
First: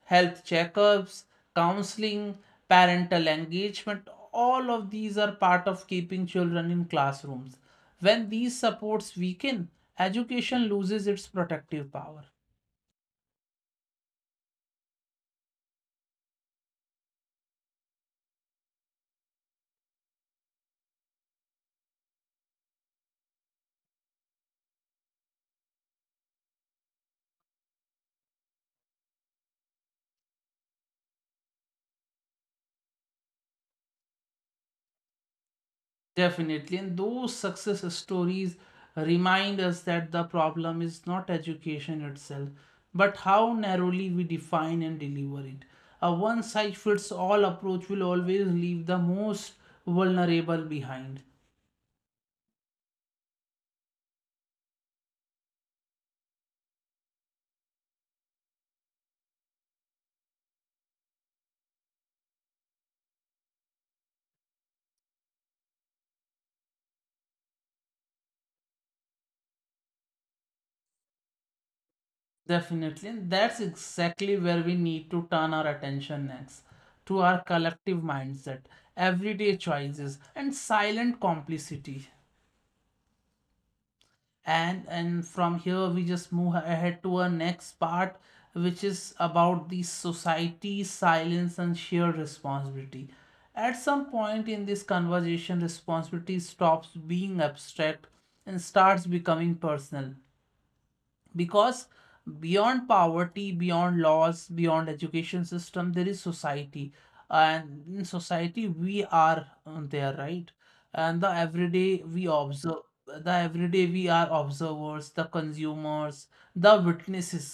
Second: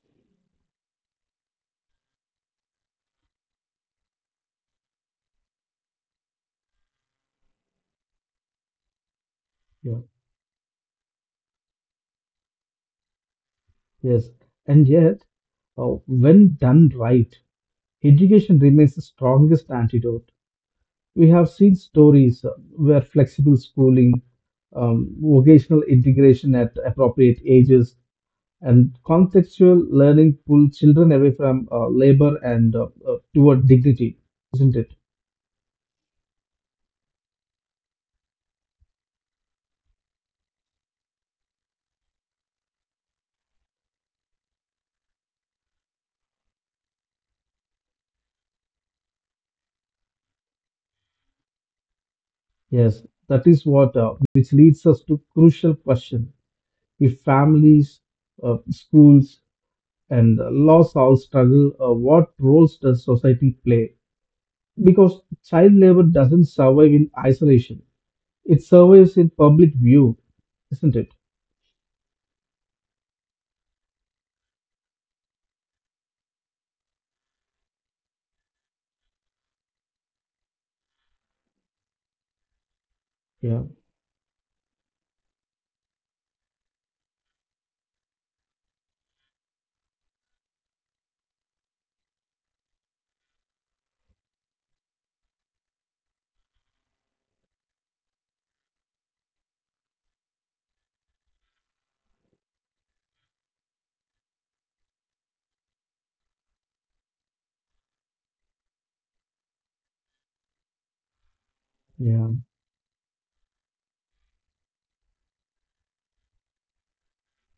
A: health checkups, counseling, parental engagement, all of these are part of keeping children in classrooms. When these supports weaken,
B: Yeah.
A: education loses its protective power.
B: Yes, and yet, when done right, education remains the strongest antidote. We have seen stories where flexible schooling, vocational integration at appropriate ages, and contextual learning pull children away from labor and toward dignity, isn't it?
A: Definitely. And those success stories remind us that the problem is not education itself, but how narrowly we define and deliver it. A one size fits all approach will always leave the most vulnerable behind.
B: Yes, that is what which leads us to crucial question: if families, schools, and laws all struggle, what roles does society play? Because child labor doesn't survive in isolation. It's always in public view, isn't it?
A: Definitely. And that's exactly where we need to turn our attention next, to our collective mindset, everyday choices, and silent complicity.
B: Yeah,
A: And from here we just move ahead to our next part, which is about the society silence and shared responsibility. At some point in this conversation, responsibility stops being abstract and starts becoming personal, because beyond poverty, beyond laws, beyond education system, there is society. And in society, we are there, right? And the everyday we
B: yeah,
A: observe, the everyday we are observers, the consumers, the witnesses.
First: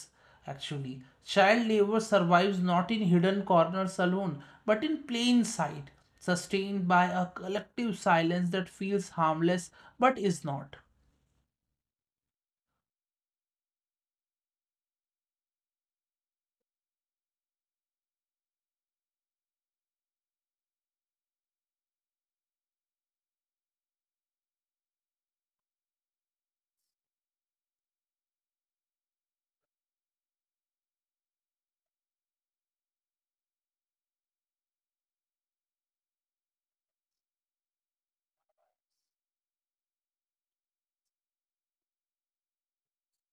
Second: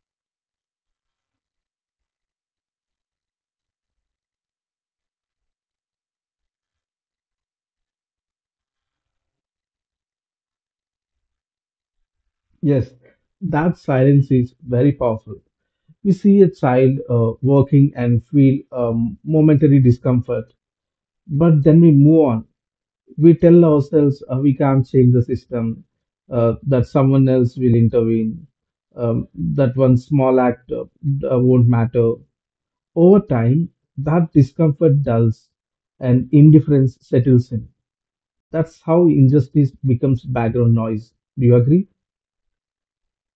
A: Actually, child labor survives not in hidden corners alone but in plain sight, sustained by a collective silence that feels harmless but is not.
B: yes. That silence is very powerful. We see a child working and feel momentary discomfort, but then we move on. We tell ourselves we can't change the system, that someone else will intervene, that one small act won't matter. Over time, that discomfort dulls and indifference settles in. That's how injustice becomes background noise. Do you agree?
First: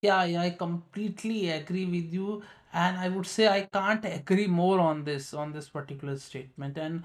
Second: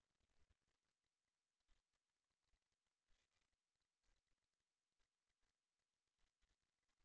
A: Yeah, yeah, I completely agree with you, and I would say I can't agree more on this particular statement. And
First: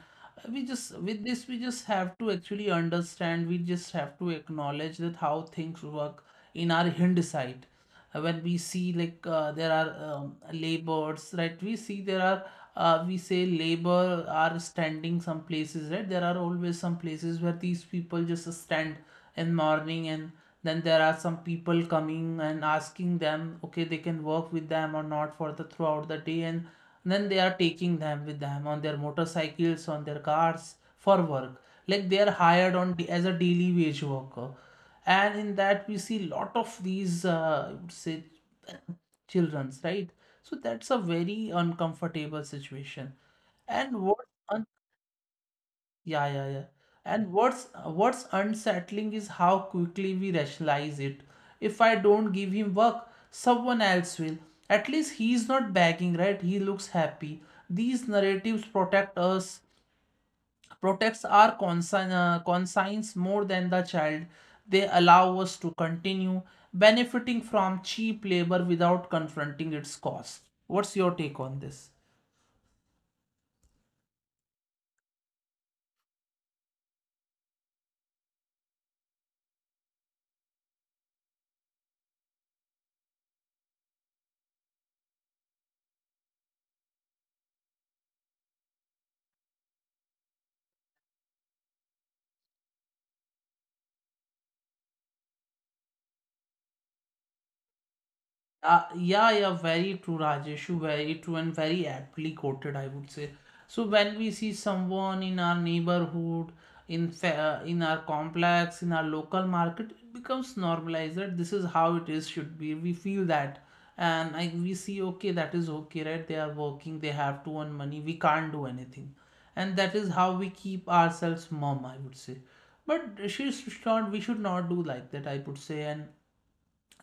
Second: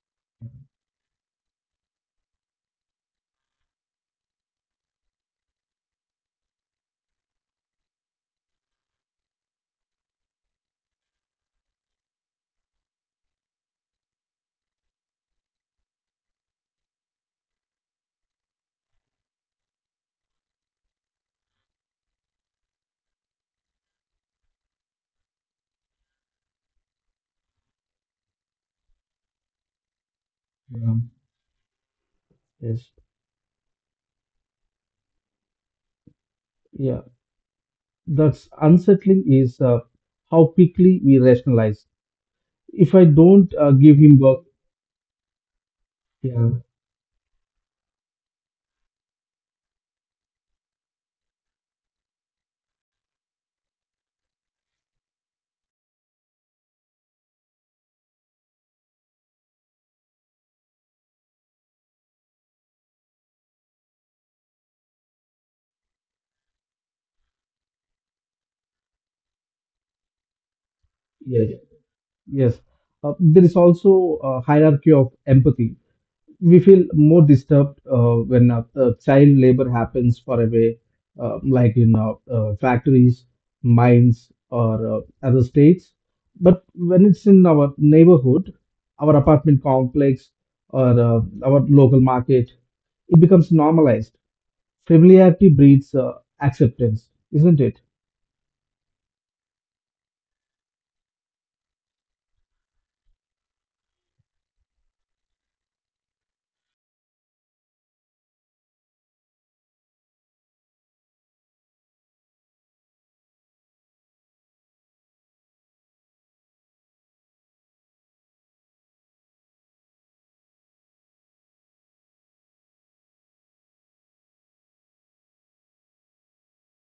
A: we just with this we just have to actually understand. We just have to acknowledge that how things work in our Hind side. When we see, like, there are labors, right? We see there are we say labor are standing some places, right? There are always some places where these people just stand in morning, and then there are some people coming and asking them, okay, they can work with them or not, for the throughout the day, and then they are taking them with them on their motorcycles, on their cars
B: Yeah.
A: for work, like they are hired
B: Yes.
A: as a daily wage worker. And in that we see lot of
B: Yeah,
A: these, I would say,
B: that's unsettling is
A: childrens,
B: uh,
A: right? So
B: how
A: that's a
B: quickly we
A: very
B: rationalize.
A: uncomfortable
B: If
A: situation.
B: I don't
A: And
B: give
A: what
B: him work,
A: un- yeah, yeah,
B: Yeah.
A: yeah. And what's unsettling is how quickly we rationalize it. If I don't give him work, someone else will. At least he's not begging, right? He looks happy. These narratives protect us, protects our conscience more than the child. They allow us to continue benefiting from cheap labor without confronting its cost. What's your take
B: Yeah.
A: on
B: Yeah.
A: this?
B: Yes, there is also a hierarchy of empathy. We feel more disturbed when child labor happens far away, like in factories, mines, or other states. But when it's in our neighborhood, our apartment complex, or our local market, it becomes normalized. Familiarity breeds acceptance, isn't it?
A: Yeah, yeah, very true, Rajeshu, very true and very aptly quoted, I would say. So when we see someone in our neighborhood, in our complex, in our local market, it becomes normalized that this is how it is should be. We feel that, and we see, okay, that is okay, right? They are working, they have to earn money. We can't do anything, and that is how we keep ourselves mum, I would say. But she should not. We should not do like that, I would say, and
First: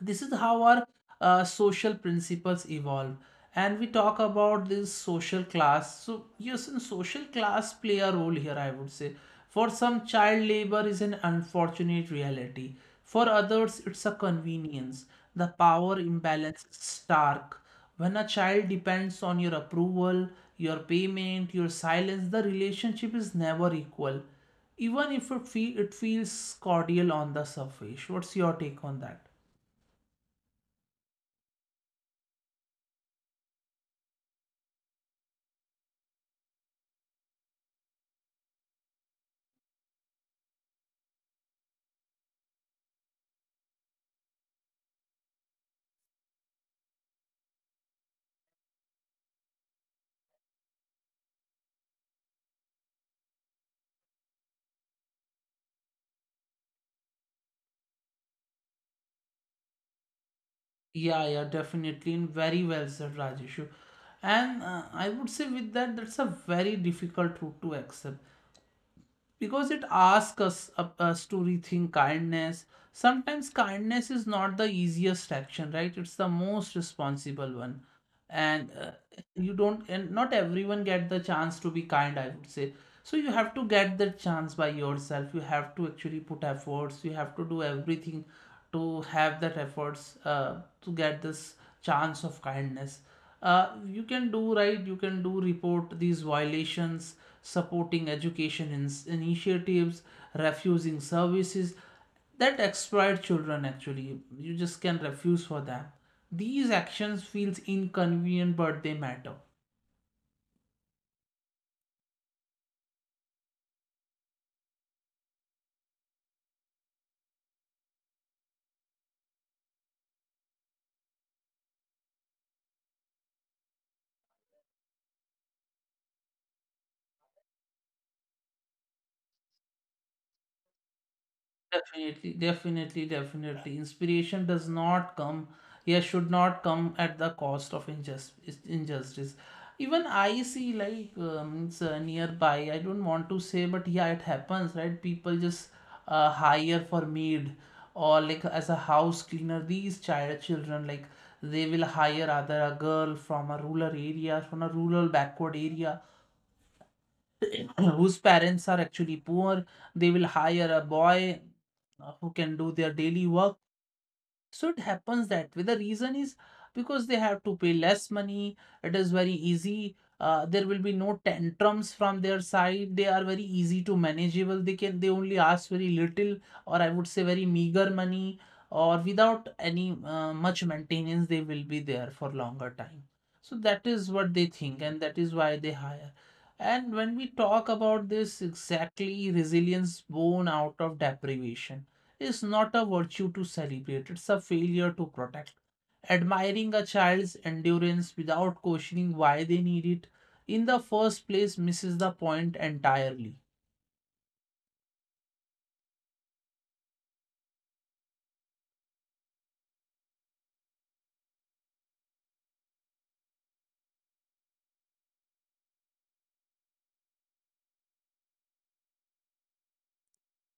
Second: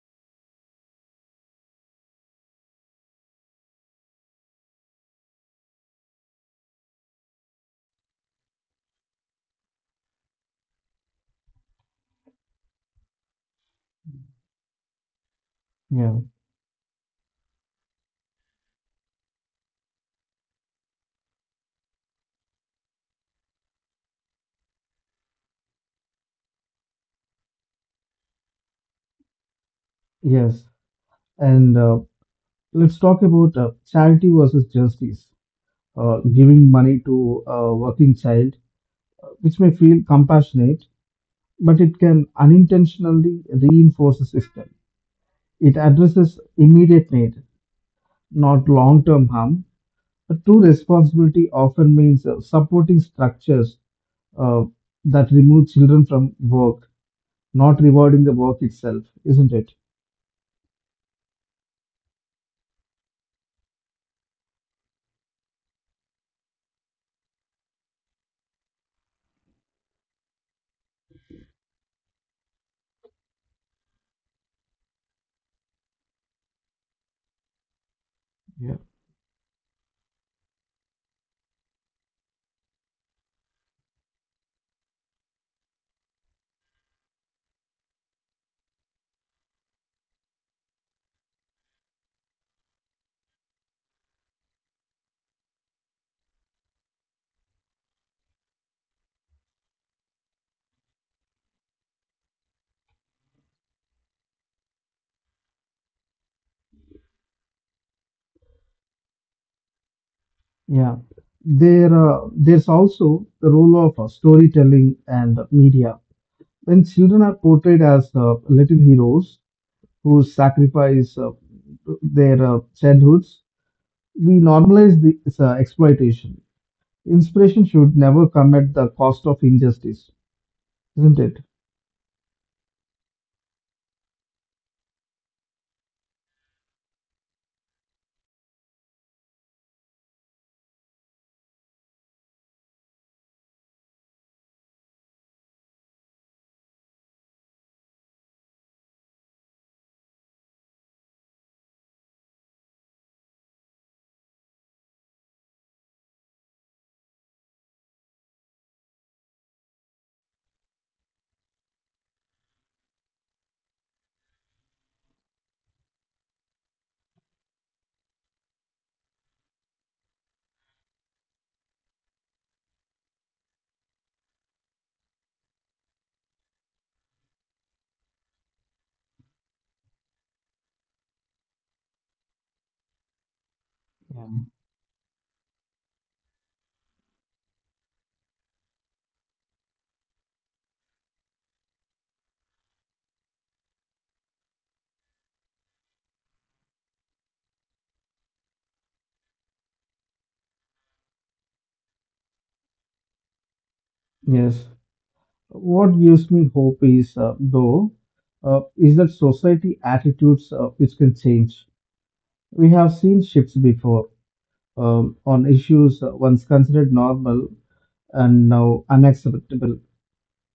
A: this is how our social principles evolve. And we talk about this social class, so yes, in social class play a role here, I would say. For some, child labor is an unfortunate reality. For others, it's a convenience. The power
B: Yeah,
A: imbalance is stark. When a child depends on your approval, your payment, your silence, the relationship is never equal, even if it feels cordial on the surface. What's your take on that?
B: yes. And let's talk about charity versus justice. Giving money to a working child which may feel compassionate, but it can unintentionally reinforce the system. It addresses immediate need, not long term harm. A true responsibility often means supporting structures uh, that remove children from work, not rewarding the work itself, isn't it?
A: Yeah, yeah, definitely, and very well said, Rajeshu. And I would say with that, that's a very difficult route to accept because it asks us to rethink kindness. Sometimes kindness is not the easiest action, right? It's the most responsible one. and
B: Yeah.
A: uh, you don't and not everyone get the chance to be kind, I would say. So you have to get that chance by yourself, you have to actually put efforts, you have to do everything to have that efforts, to get this chance of kindness. You can do right, you can do report these violations, supporting education initiatives, refusing services that exploit children actually. You just can refuse for them. These actions feels inconvenient, but they matter.
B: Yeah. There's also the role of storytelling and media. When children are portrayed as little heroes, who sacrifice their childhoods. We normalize this exploitation. Inspiration should never come at the cost of injustice, isn't it?
A: Definitely, definitely, definitely. Inspiration does not come, yeah, should not come at the cost of injustice. Injustice. Even I see like it's, nearby. I don't want to say, but yeah, it happens, right? People just hire for maid or like as a house cleaner. These children like they will hire either a girl from a rural area, from a rural backward area, whose parents are actually poor. They will hire a boy who can do their daily work, so it happens that way. The reason is because they have to pay less money. It is very easy. There will be no tantrums from their side. They are very easy to manageable. They only ask very little, or I would say very meager money, or without any much maintenance, they will be there for longer time. So that is
B: Yeah.
A: what they think, and that is why they hire. And when we talk about this exactly, resilience born out of deprivation is not a virtue to celebrate, it's a failure to protect. Admiring a child's endurance without questioning why they need it in the first place misses the point entirely.
B: Yes. What gives me hope is, though, is that society attitudes which can change. We have seen shifts before on issues once considered normal and now unacceptable.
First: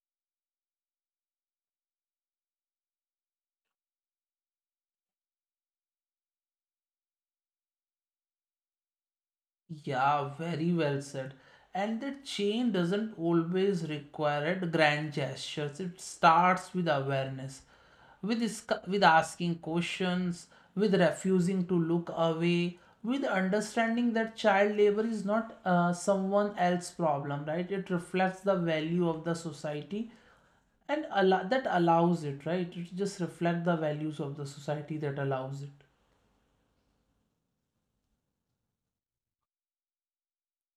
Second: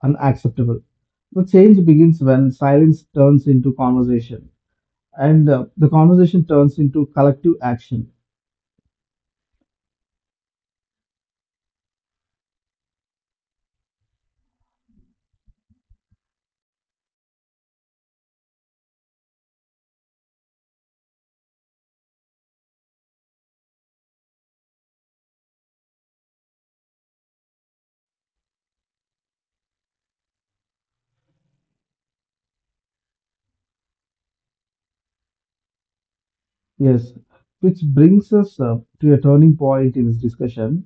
B: Unacceptable. The change begins when silence turns into conversation. And the conversation turns into collective action.
A: Yeah, very well said. And the change doesn't always require it grand gestures. It starts with awareness, with with asking questions, with refusing to look away, with understanding that child labor is not someone else's problem, right? It reflects the value of the society and that allows it, right? It just reflects the values of the society that allows it.
B: Yes, which brings us to a turning point in this discussion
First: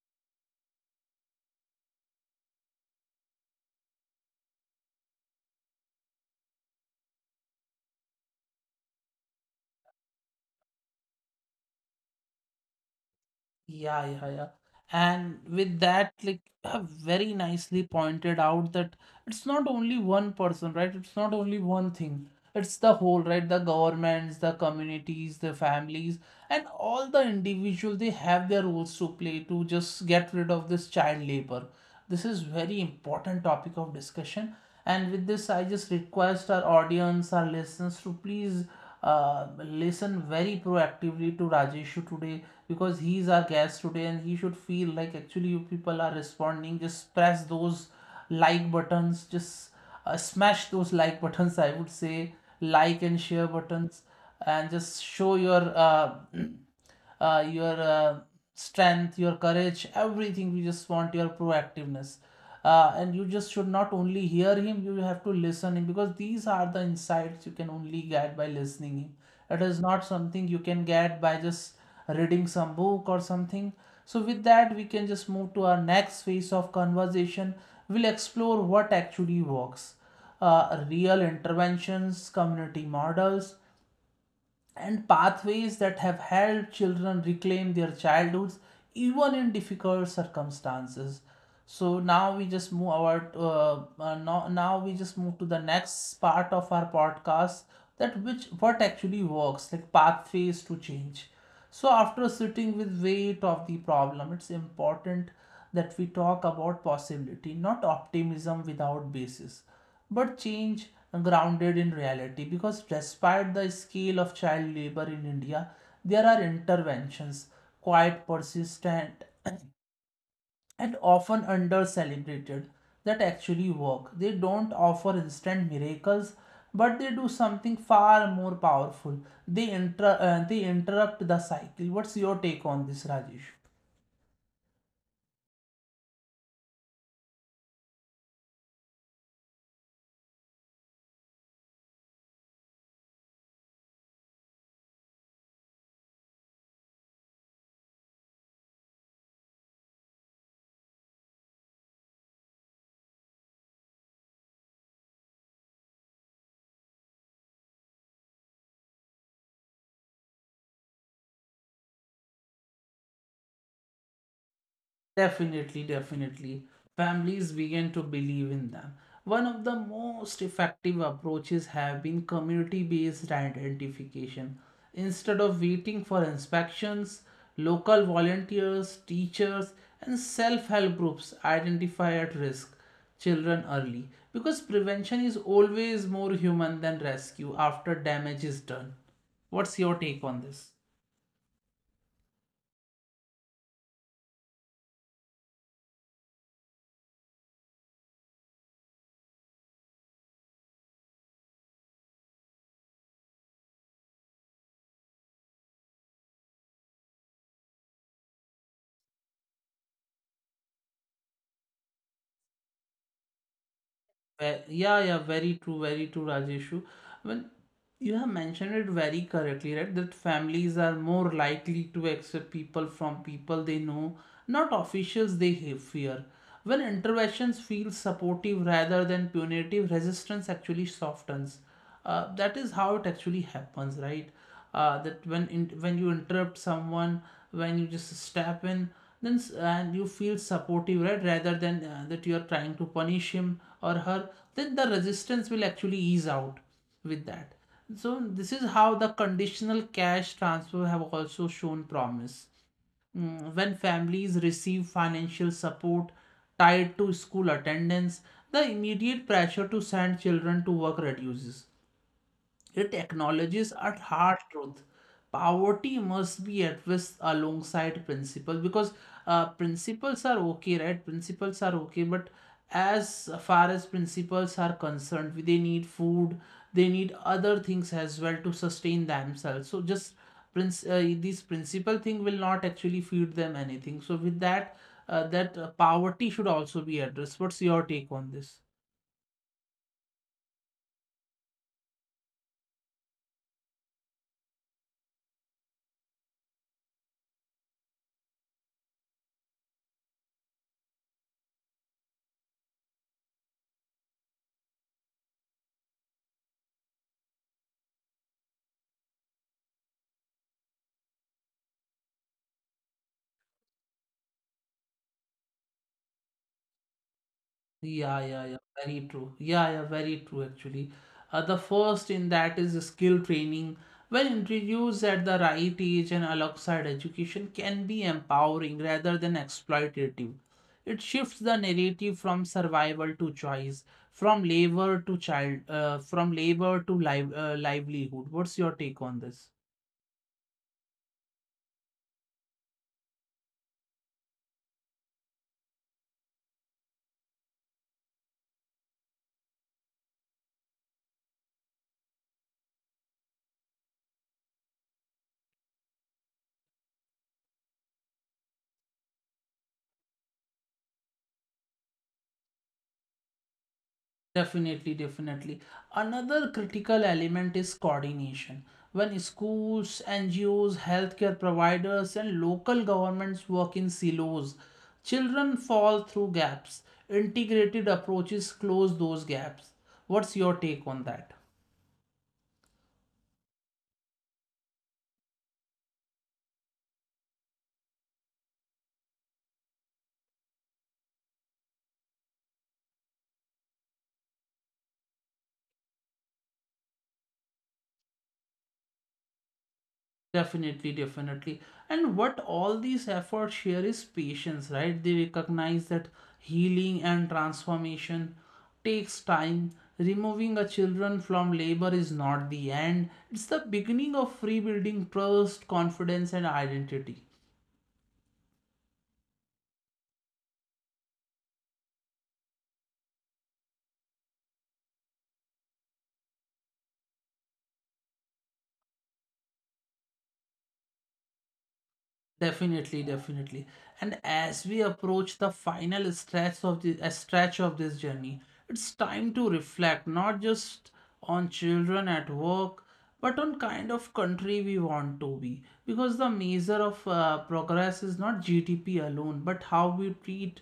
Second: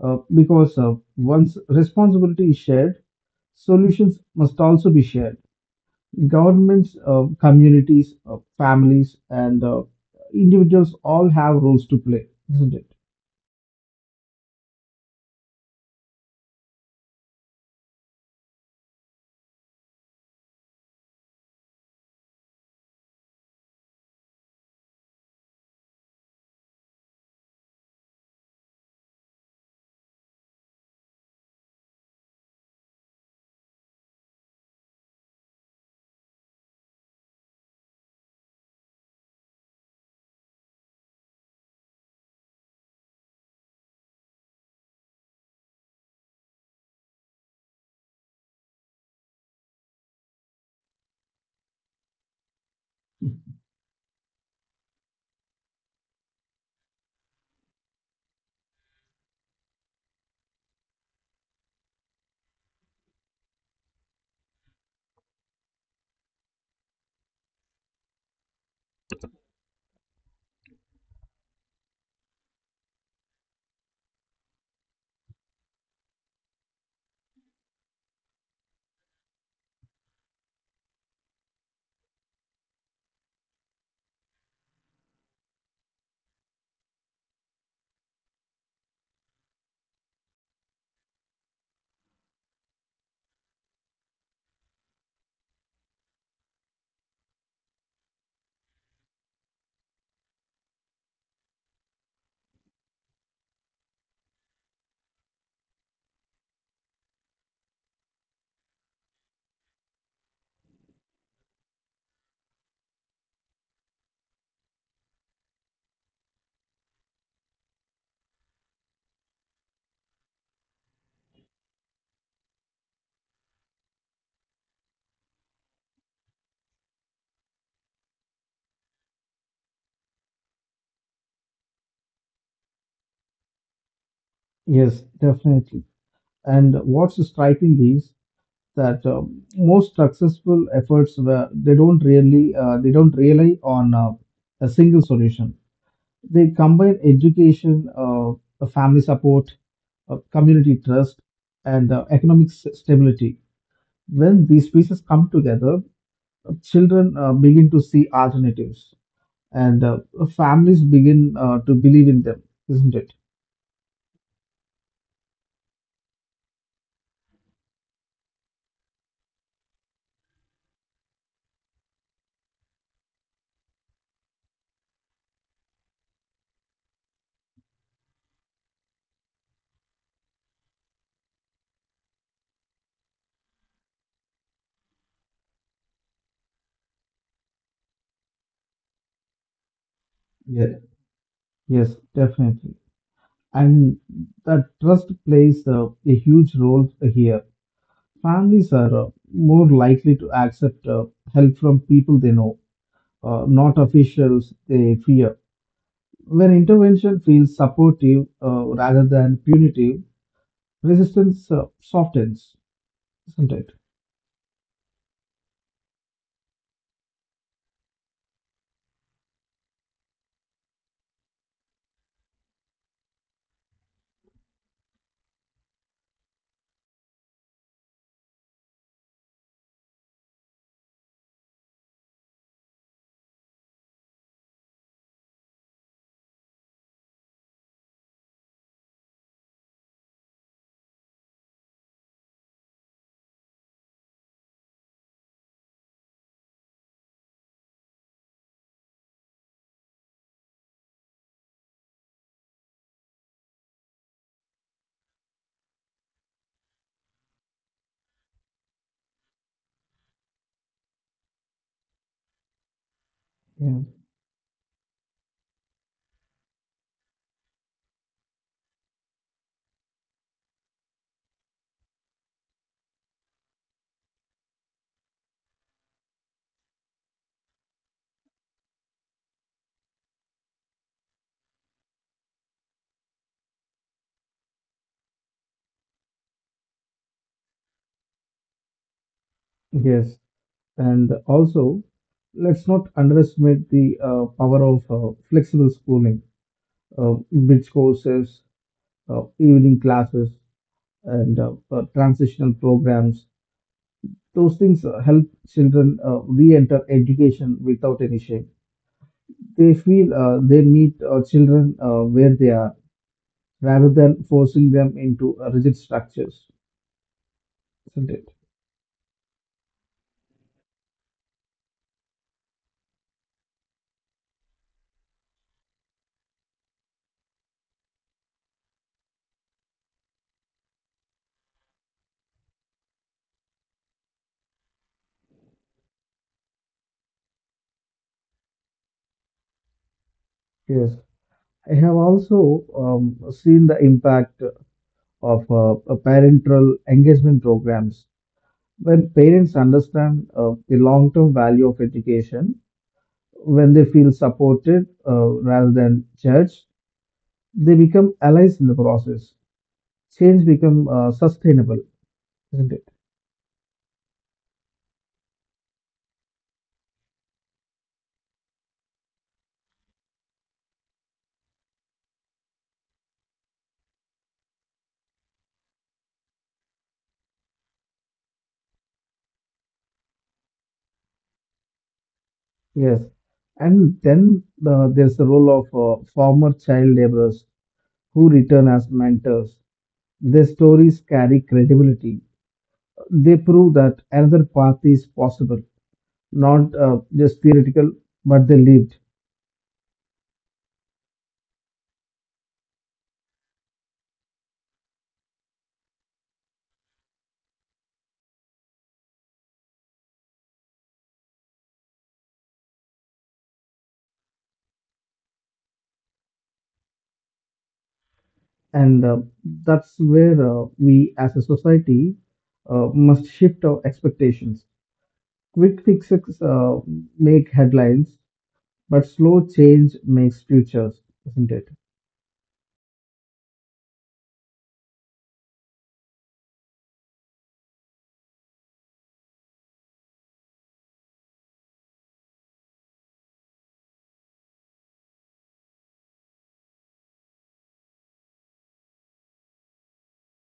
B: because once responsibility is shared, solutions must also be shared. Governments, communities, families, and individuals all have roles to play, isn't it?
A: Yeah, yeah, yeah. And with that, like you have very nicely pointed out that it's not only one person, right? It's not only one thing. It's the whole, right? The governments, the communities, the families, and all the individuals, they have their roles to play to just get rid of this child labor. This is very important topic of discussion. And with this, I just request our audience, our listeners to please listen very proactively to Rajeshu today, because he is our guest today and he should feel like actually you people are responding. Just press those like buttons, just smash those like buttons, I would say, like and share buttons, and just show your your strength, your courage, everything. We just want your proactiveness. And you just should not only hear him, you have to listen him because these are the insights you can only get by listening him. It is not something you can get by just reading some book or something. So with that, we can just move to our next phase of conversation. We'll explore what actually works. Real interventions, community models, and pathways that have helped children reclaim their childhoods even in difficult circumstances. So now we just move our now we just move to the next part of our podcast, that which what actually works, like pathways to change. So after sitting with weight of the problem, it's important that we talk about possibility, not optimism without basis, but change grounded in reality. Because despite the scale of child labor in India, there are interventions, quite persistent and often under celebrated, that actually work. They don't offer instant miracles, but they do something far more powerful. They interrupt the cycle. What's your take on this, Rajesh?
B: Yes, definitely. And what's striking is that most successful efforts were they don't really they don't rely on a single solution. They combine education, family support, community trust, and economic stability. When these pieces come together, children begin to see alternatives, and families begin to believe in them, isn't it?
A: Definitely, definitely. Families began to believe in them. One of the most effective approaches have been community based identification. Instead of waiting for inspections, local volunteers, teachers, and self help groups identify at risk children early, because prevention is always more human than rescue after damage is done. What's your take on
B: Yeah.
A: this?
B: Yes, definitely. And that trust plays a huge role here. Families are more likely to accept help from people they know, not officials they fear. When intervention feels supportive rather than punitive, resistance softens, isn't it?
A: Yeah, yeah, very true, Rajeshu. Well, you have mentioned it very correctly, right? That families are more likely to accept people from people they know, not officials they fear. When interventions feel supportive rather than punitive, resistance actually softens. That is how it actually happens, right? That when you interrupt someone, when you just step in, then s- and you feel supportive right rather than that you are trying to punish him or her, then the resistance will actually ease out with that. So this is how the conditional cash transfer have also shown promise. Mm, when families receive financial support tied to school attendance, the immediate pressure to send children to work reduces. The
B: Yeah.
A: technologies at hard truth. Poverty must be addressed alongside principles, because principles are okay, right? Principles are okay, but as far as principles are concerned, they need food, they need other things as well to sustain themselves. So just this principle thing will not actually feed them anything. So with that, poverty should also be addressed. What's your take on this?
B: Yes, and also let's not underestimate the power of flexible schooling, bridge courses, evening classes, and transitional programs. Those things help children re-enter education without any shame. They meet children where they are rather than forcing them into rigid structures, isn't it?
A: Yeah, yeah, yeah, very true. Yeah, yeah, very true actually. The first in that is skill training. When introduced at the right age and alongside education, can be empowering rather than exploitative. It shifts the narrative from survival to choice, from labor to livelihood. What's your take on this?
B: Yes. I have also seen the impact of parental engagement programs. When parents understand the long term value of education, when they feel supported rather than judged, they become allies in the process. Change become sustainable, isn't it?
A: Definitely, definitely. Another critical element is coordination. When schools, NGOs, healthcare providers, and local governments work in silos, children fall through gaps. Integrated approaches close those gaps. What's your take on that?
B: Yes. And then there's the role of former child laborers who return as mentors. Their stories carry credibility. They prove that another path is possible, not just theoretical, but they lived.
A: Definitely, definitely. And what all these efforts share is patience, right? They recognize that healing and transformation takes time. Removing a children from labor is not the end, it's the beginning of rebuilding trust, confidence, and identity.
B: And that's where we as a society must shift our expectations. Quick fixes make headlines, but slow change makes futures, isn't it?
A: Definitely, definitely. And as we approach the final stretch of the a stretch of this journey, it's time to reflect not just on children at work, but on kind of country we want to be. Because the measure of progress is not GDP alone, but how we treat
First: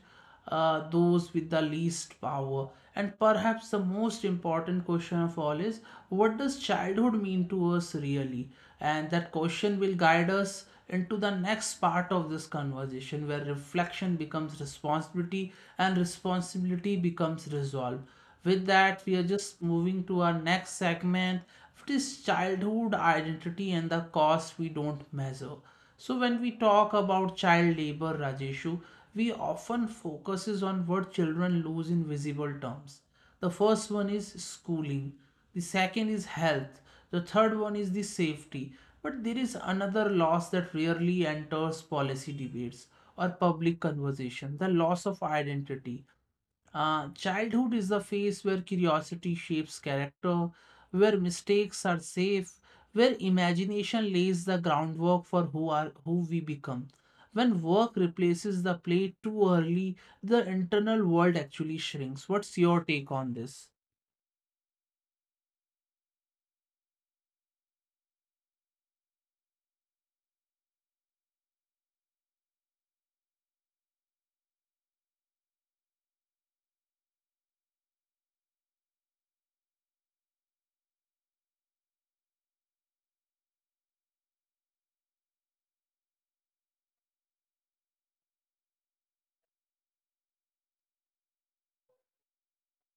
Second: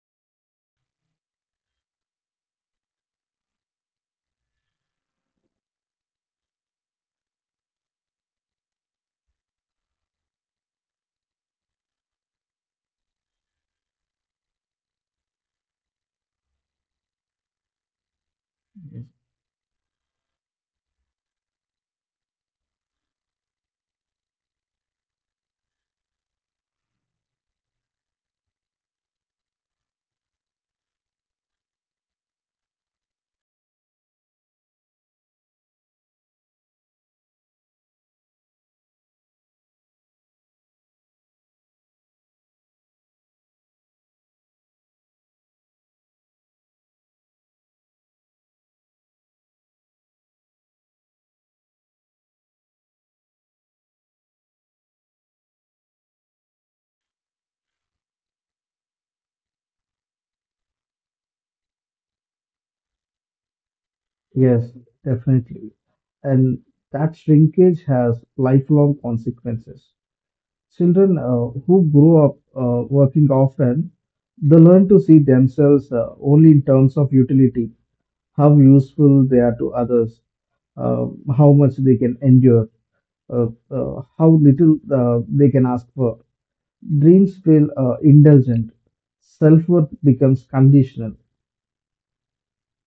A: those with the least power. And perhaps the most important question of all is, what does childhood mean to us really? And that question will guide us into the next part of this conversation, where reflection becomes responsibility and responsibility becomes resolve. With that, we are just moving to our next segment. It is childhood identity and the cost we don't measure. So when we talk about child labor, Rajeshu, we often focuses on what children lose in visible terms. The first one is schooling, the second is health, the third one is the safety. But there is another loss that rarely enters policy debates or public conversation, the loss of identity. Childhood is the phase where curiosity shapes character, where mistakes are safe, where imagination lays the groundwork for who are who we become. When work replaces the play too early, the internal world actually shrinks. What's your take on this?
B: Yes, definitely. And that shrinkage has lifelong consequences. Children who grow up working often, they learn to see themselves only in terms of utility, how useful they are to others, uh, how much they can endure, how little they can ask for. Dreams feel indulgent. Self worth becomes conditional.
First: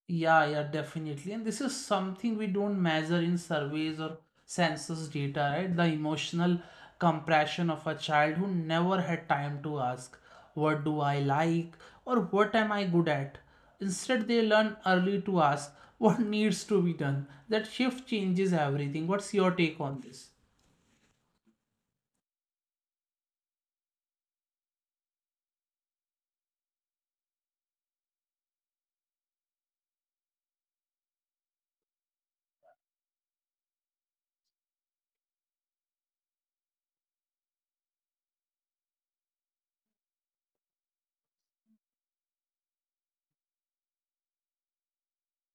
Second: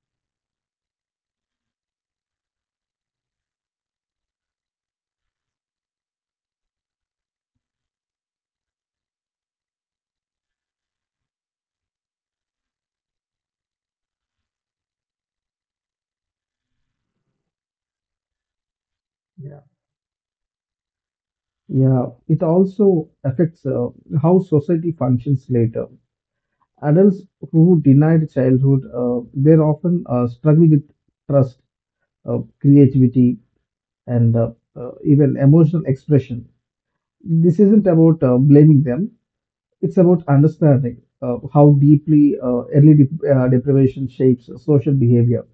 A: Yeah, yeah, definitely. And this is something we don't measure in surveys or census data, right? The emotional compression of a child who never had time to ask, what do I like? Or what am I good at? Instead, they learn early to ask, what needs to be done? That shift changes everything. What's your take on this?
B: Yeah, it also affects how society functions later. Adults who denied childhood, they often struggle with trust, creativity, and even emotional expression. This isn't about blaming them, it's about understanding how deeply early deprivation shapes social behavior.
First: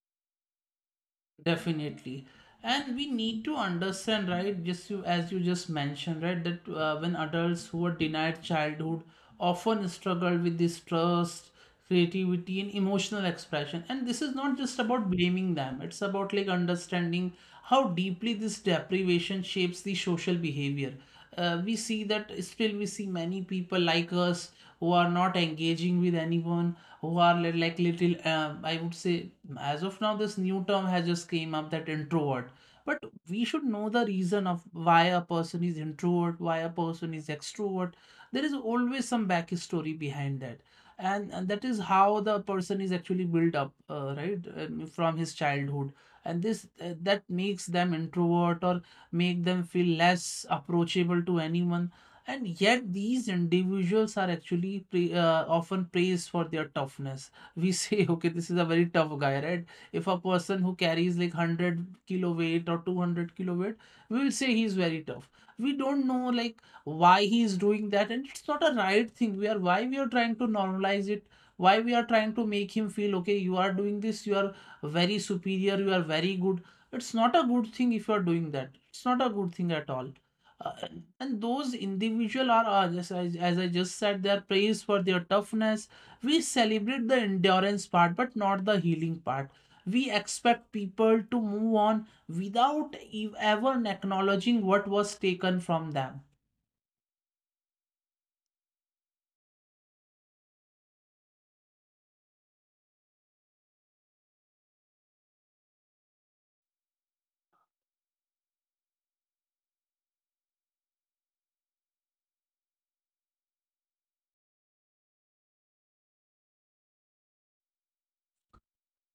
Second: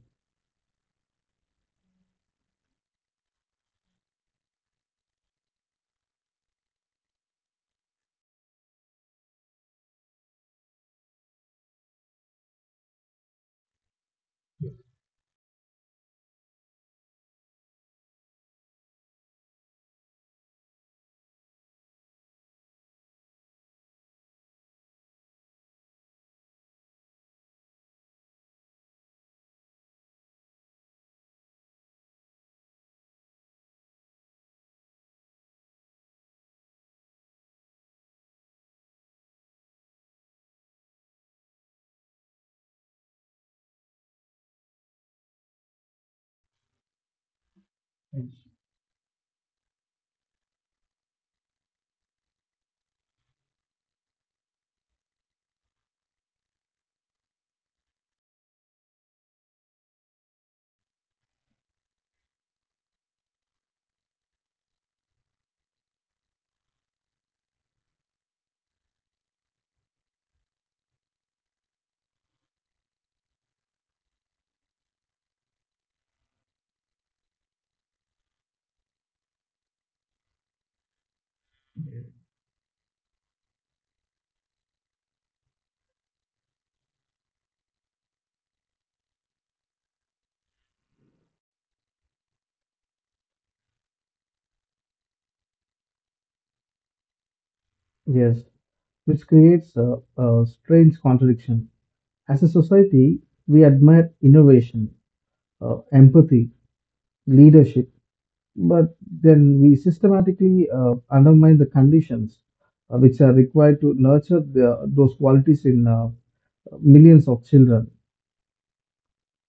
A: Definitely. And we need to understand, right, just you, as you just mentioned, right, that when adults who are denied childhood often struggle with this trust, creativity, and emotional expression. And this is not just about blaming them. It's about like understanding how deeply this deprivation shapes the social behavior. We see that, still we see many people like us who are not engaging with anyone, who are like little I would say, as of now this new term has just came up, that introvert. But we should know the reason of why a person is introvert, why a person is extrovert. There is always some backstory behind that. And that is how the person is actually built up, right, from his childhood, and this that makes them introvert or make them feel less approachable to anyone. And yet, these individuals are actually often praised for their toughness. We say, okay, this is a very tough guy, right? If a person who carries like 100-kilo weight or 200-kilo weight, we will say he's very tough. We don't know like why he is doing that, and it's not a right thing. We are, why we are trying to normalize it? Why we are trying to make him feel okay, you are doing this, you are very superior, you are very good? It's not a good thing if you are doing that. It's not a good thing at all. Uh, and those individual are just, as I just said, they are praised for their toughness. We celebrate the endurance part, but not the healing part. We expect people to move on without ever acknowledging what was taken from them.
B: Yes, which creates a strange contradiction. As a society, we admire innovation, empathy, leadership, but then we systematically undermine the conditions which are required to nurture the, those qualities in millions of children.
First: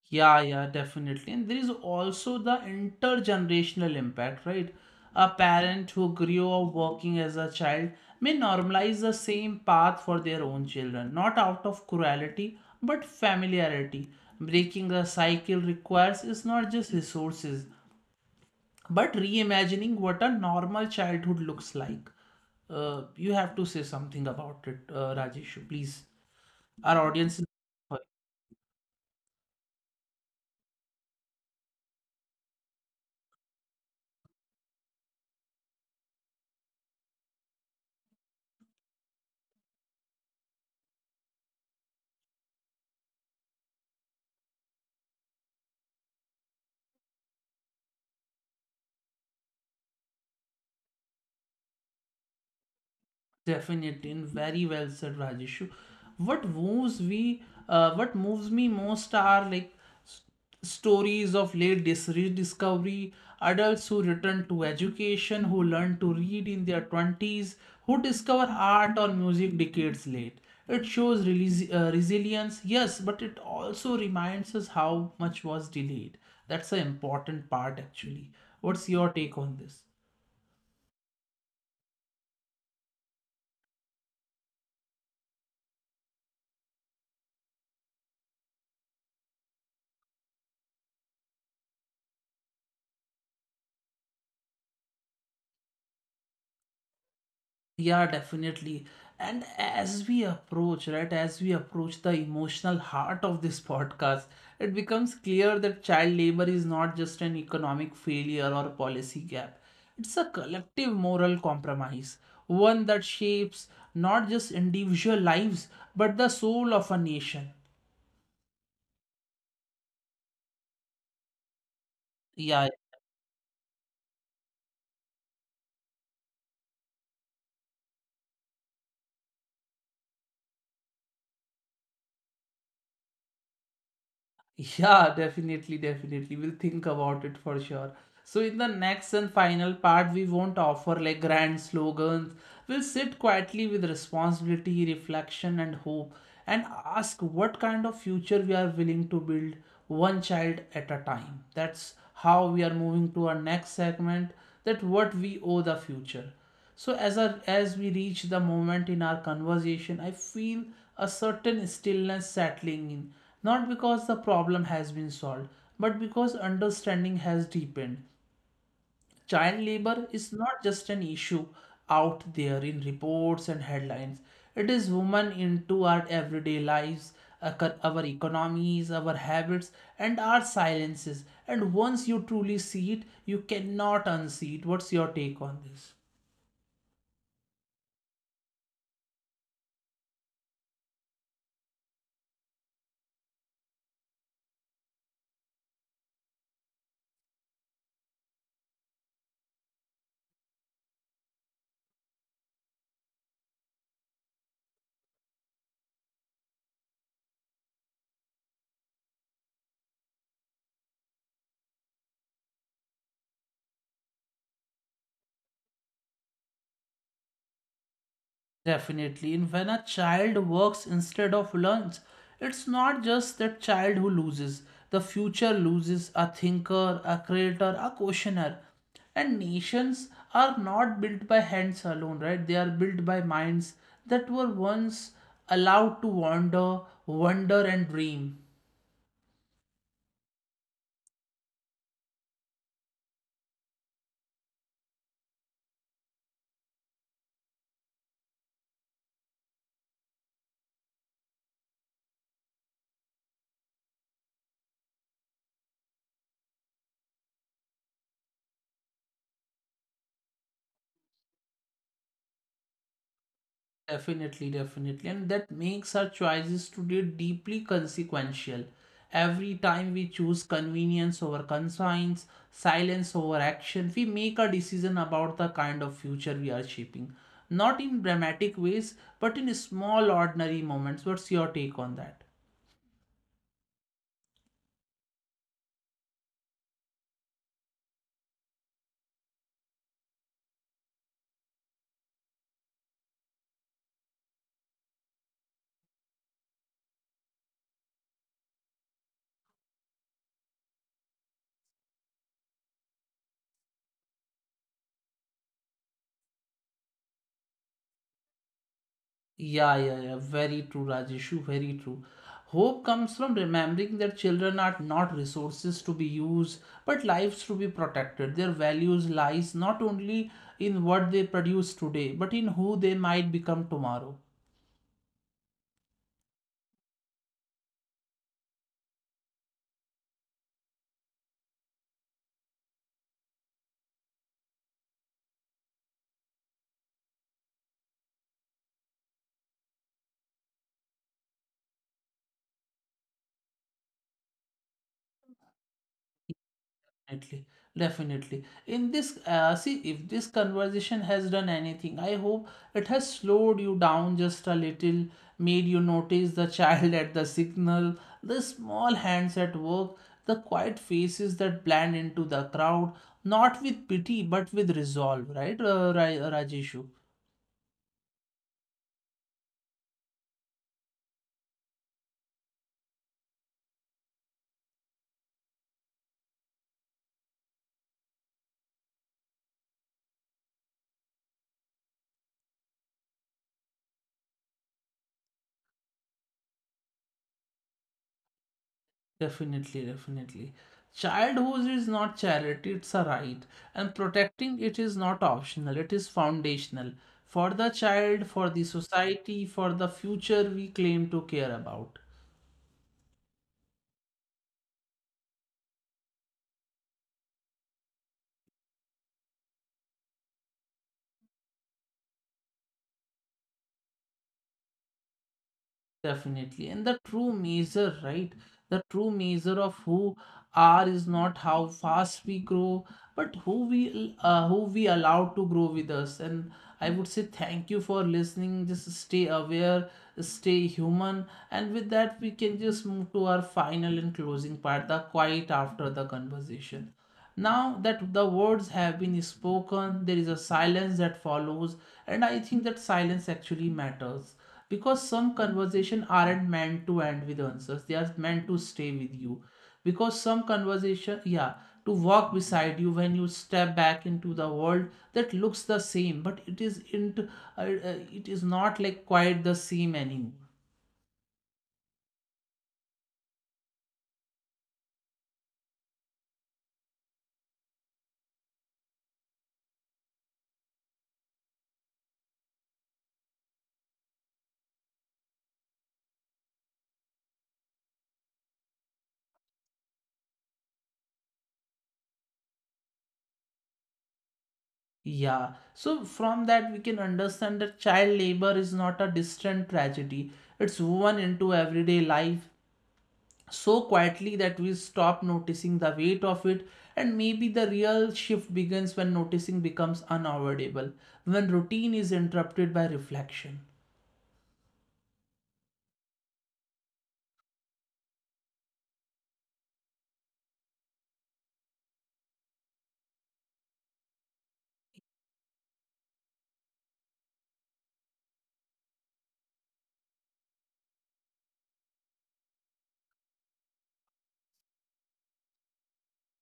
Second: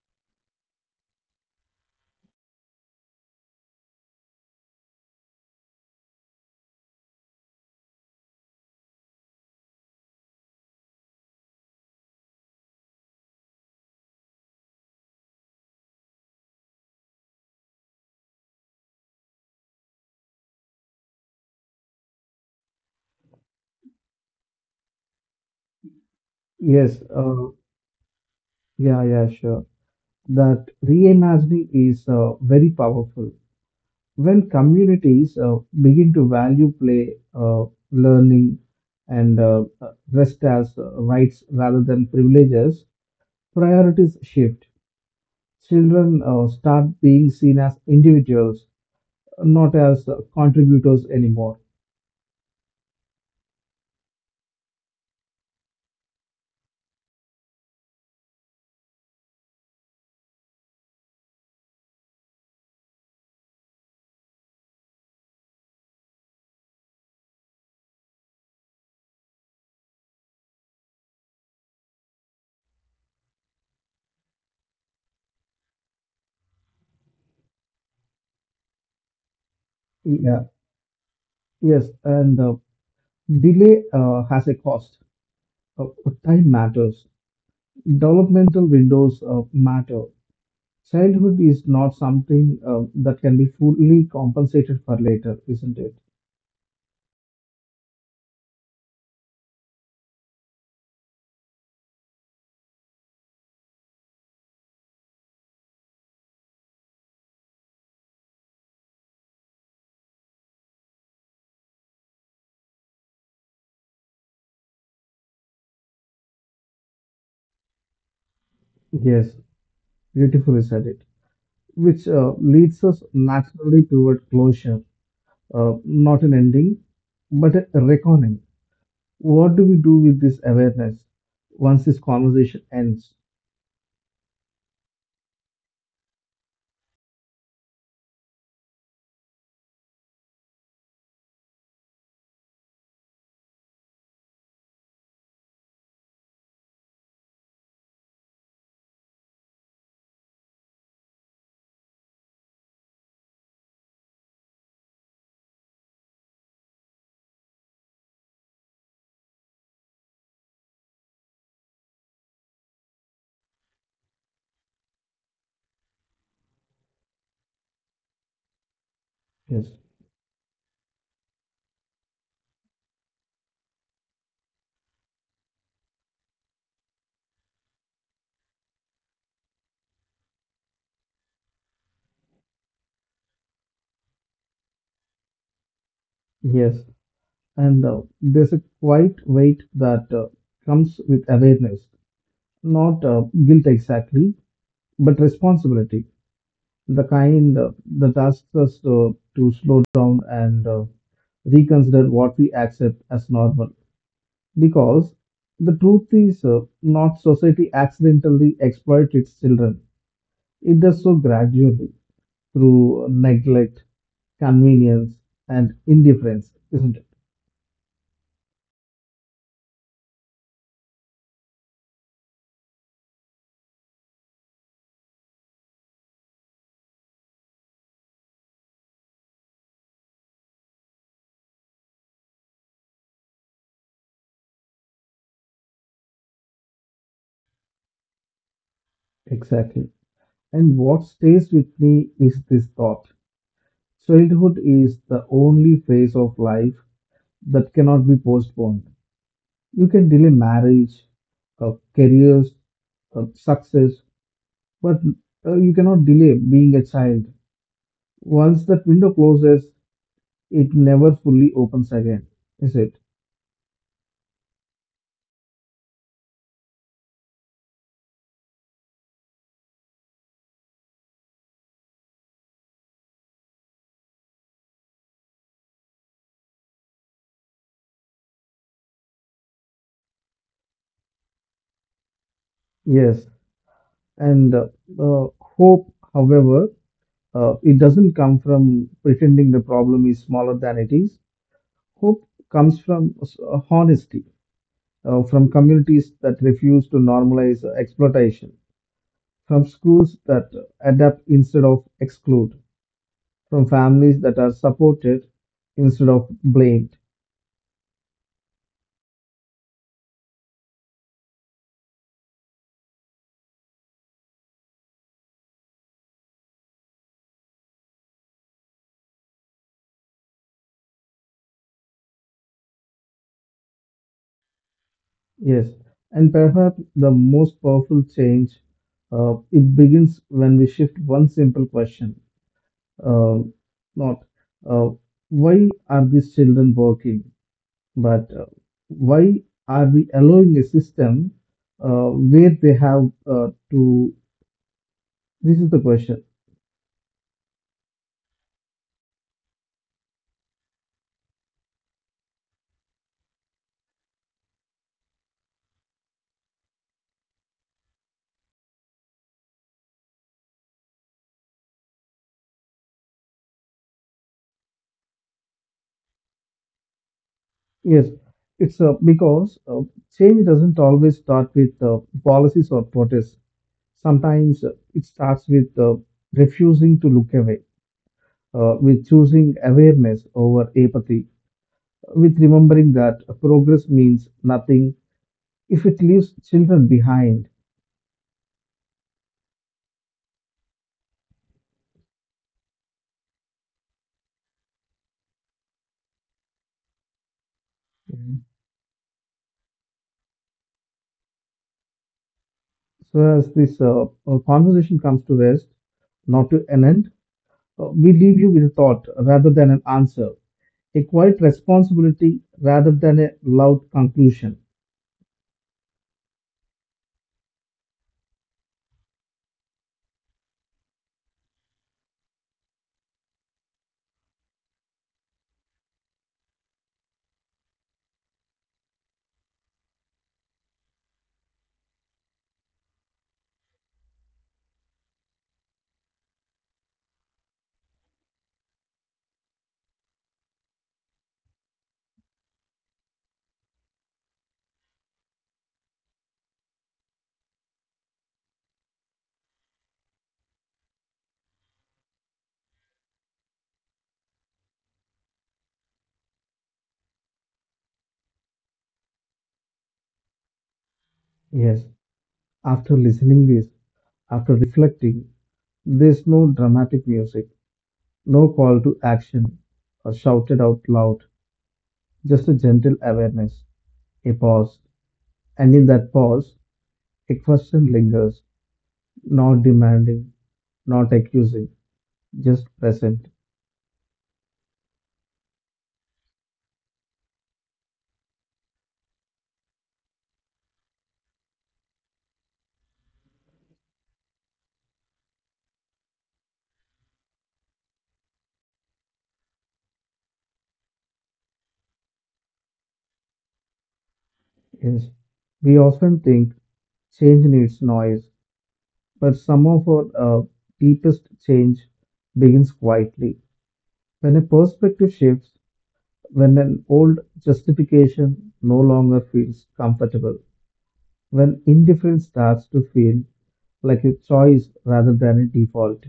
A: Yeah, yeah, definitely. And there is also the intergenerational impact, right? A parent who grew up working as a child may normalize the same path for their own children, not out of cruelty, but familiarity. Breaking the cycle requires is not just resources, but reimagining what a normal childhood looks like. You have to say something about it, Rajesh, please.
B: Yes,
A: Our audience is.
B: yeah, yeah, sure. That reimagining is very powerful. When communities begin to value play, learning, and rest as rights rather than privileges, priorities shift. Children start being seen as individuals not as contributors anymore.
A: Definitely, and very well said, Rajesh. What moves we, what moves me most are like s- stories of late rediscovery, adults who return to education, who learn to read in their twenties, who discover art or music decades late. It shows resilience, yes, but it also reminds us how much was delayed. That's an important part, actually. What's your take on this?
B: Yeah. Yes, and delay has a cost. Uh, Time matters. Developmental windows matter. Childhood is not something that can be fully compensated for later, isn't it?
A: Yeah, definitely. And as we approach, right, as we approach the emotional heart of this podcast, it becomes clear that child labor is not just an economic failure or policy gap. It's a collective moral compromise, one that shapes not just individual lives, but the soul of a nation.
B: Yes, beautifully said it. Which
A: Yeah,
B: leads us naturally toward closure, not an ending, but a reckoning. What do we do with this awareness once this conversation ends?
A: yeah, definitely, definitely. We'll think about it for sure. So, in the next and final part, we won't offer like grand slogans. We'll sit quietly with responsibility, reflection, and hope, and ask what kind of future we are willing to build, one child at a time. That's how we are moving to our next segment, that what we owe the future. So as we reach the moment in our conversation, I feel a certain stillness settling in, not because the problem has been solved, but because understanding has deepened. Child
B: Yes.
A: labor is not just an issue out there in reports and headlines. It is woven into our everyday lives, our economies, our habits, and our silences. And once you truly see it, you cannot unsee it. What's your take on this?
B: Yes. And there's a quite weight that comes with awareness, not guilt exactly, but responsibility. The kind that asks us to slow down and reconsider what we accept as normal. Because the truth is, not society accidentally exploits its children. It does so gradually through neglect, convenience, and indifference, isn't it?
A: Definitely. And when a child works instead of learns, it's not just that child who loses. The future loses a thinker, a creator, a questioner. And nations are not built by hands alone, right? They are built by minds that were once allowed to wander, wonder, and dream.
B: Exactly. And what stays with me is this thought childhood is the only phase of life that cannot be postponed. You can delay marriage, careers, success, but you cannot delay being a child. Once that window closes, it never fully opens again, is it?
A: Definitely, definitely. And that makes our choices today deeply consequential. Every time we choose convenience over conscience, silence over action, we make a decision about the kind of future we are shaping. Not in dramatic ways, but in small, ordinary moments. What's your take on that?
B: Yes. And hope, however, it doesn't come from pretending the problem is smaller than it is. Hope comes from honesty. From communities that refuse to normalize exploitation, from schools that adapt instead of exclude, from families that are supported instead of blamed.
A: Yeah, yeah, yeah. Very true, Rajeshu. Very true. Hope comes from remembering that children are not resources to be used, but lives to be protected. Their values lies not only in what they produce today, but in who they might become tomorrow.
B: Yes, and perhaps the most powerful change it begins when we shift one simple question, uh, not uh, why are these children working, but why are we allowing a system uh, where they have to? This is the question.
A: Definitely, definitely. In this, see, if this conversation has done anything, I hope it has slowed you down just a little, made you notice the child at the signal, the small hands at work, the quiet faces that blend into the crowd, not with pity but with resolve, right, Rajeshu?
B: Yes, it's because change doesn't always start with policies or protests. Sometimes it starts with refusing to look away, with choosing awareness over apathy, with remembering that progress means nothing if it leaves children behind.
A: Definitely, definitely. Childhood is not charity, it's a right. And protecting it is not optional, it is foundational. For the
B: Mhm.
A: child, for the society, for the future we claim to care about.
B: So, as this conversation comes to rest, not to an end, we leave you with a thought rather than an answer, a quiet responsibility rather than a loud conclusion.
A: Definitely. And the true measure, right? The true measure of who are is not how fast we grow, but who we allow to grow with us. And I would say thank you for listening. Just stay aware, stay human, and with that we can just move to our final and closing part, the quiet after the conversation. Now that the words have been spoken, there is a silence that follows, and I think that silence actually matters, because some conversation aren't meant to end with answers. They are meant to stay with you, because some conversation, yeah, to walk beside you when you step back into the world that looks the same, but it is not like quite the same anymore.
B: Yes, after listening this, after reflecting, there's no dramatic music, no call to action or shouted out loud, just a gentle awareness, a pause. And in that pause, a question lingers, not demanding, not accusing, just present.
A: Yeah, so from that we can understand that child labor is not a distant tragedy. It's woven into everyday life so quietly that we stop noticing the weight of it, and maybe the real shift begins when noticing becomes unavoidable, when routine is interrupted by reflection.
B: Yes, we often think change needs noise, but some of our uh, deepest change begins quietly. When a perspective shifts, when an old justification no longer feels comfortable, when indifference starts to feel like a choice rather than a default.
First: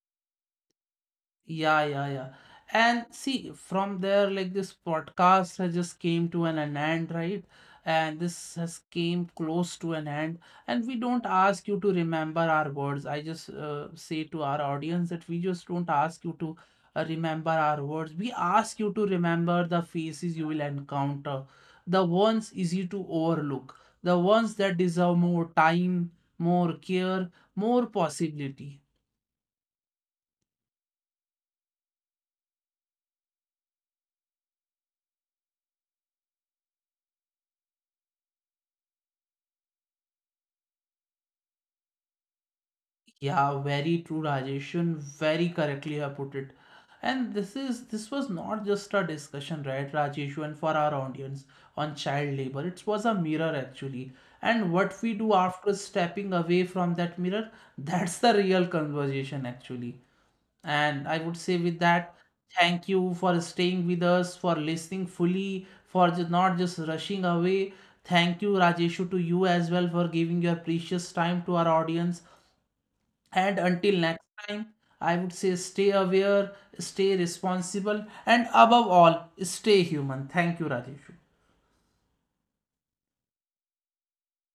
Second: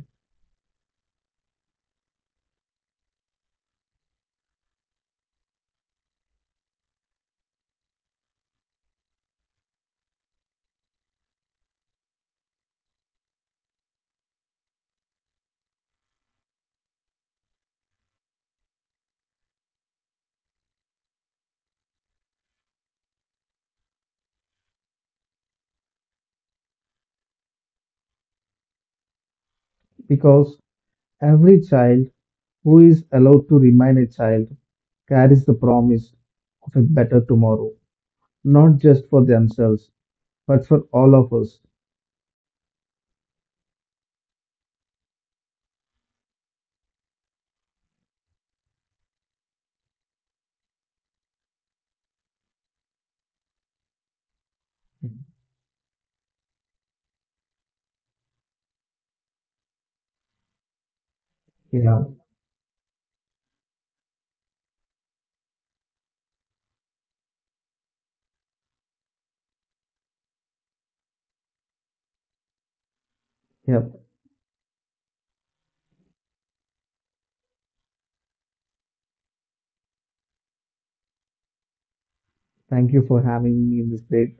A: Yeah, yeah, yeah. And see, from there, like this podcast has just came to an end, right? And this has came close to an end. And we don't ask you to remember our words. I just say to our audience that we just don't ask you to remember our words. We ask you to remember the faces you will encounter, the ones easy to overlook, the ones that deserve more time, more care, more possibility.
B: Because every child who is allowed to remain a child carries the promise of a better tomorrow, not just for themselves, but for all of us.
A: Yeah, very true, Rajesh, very correctly you have put it. And this was not just a discussion, right, Rajesh, and for our audience on child labor. It was a mirror actually. And what we do after stepping away from that mirror, that's the real conversation actually. And I would say with
B: Yeah,
A: that, thank you for staying with us, for listening fully, for not just rushing away. Thank you, Rajeshu, to you as well for giving your precious time to our audience. And
B: yeah.
A: until next time, I would say stay aware, stay responsible, and above all, stay human. Thank you, Rajesh.
B: Thank you for having me in this great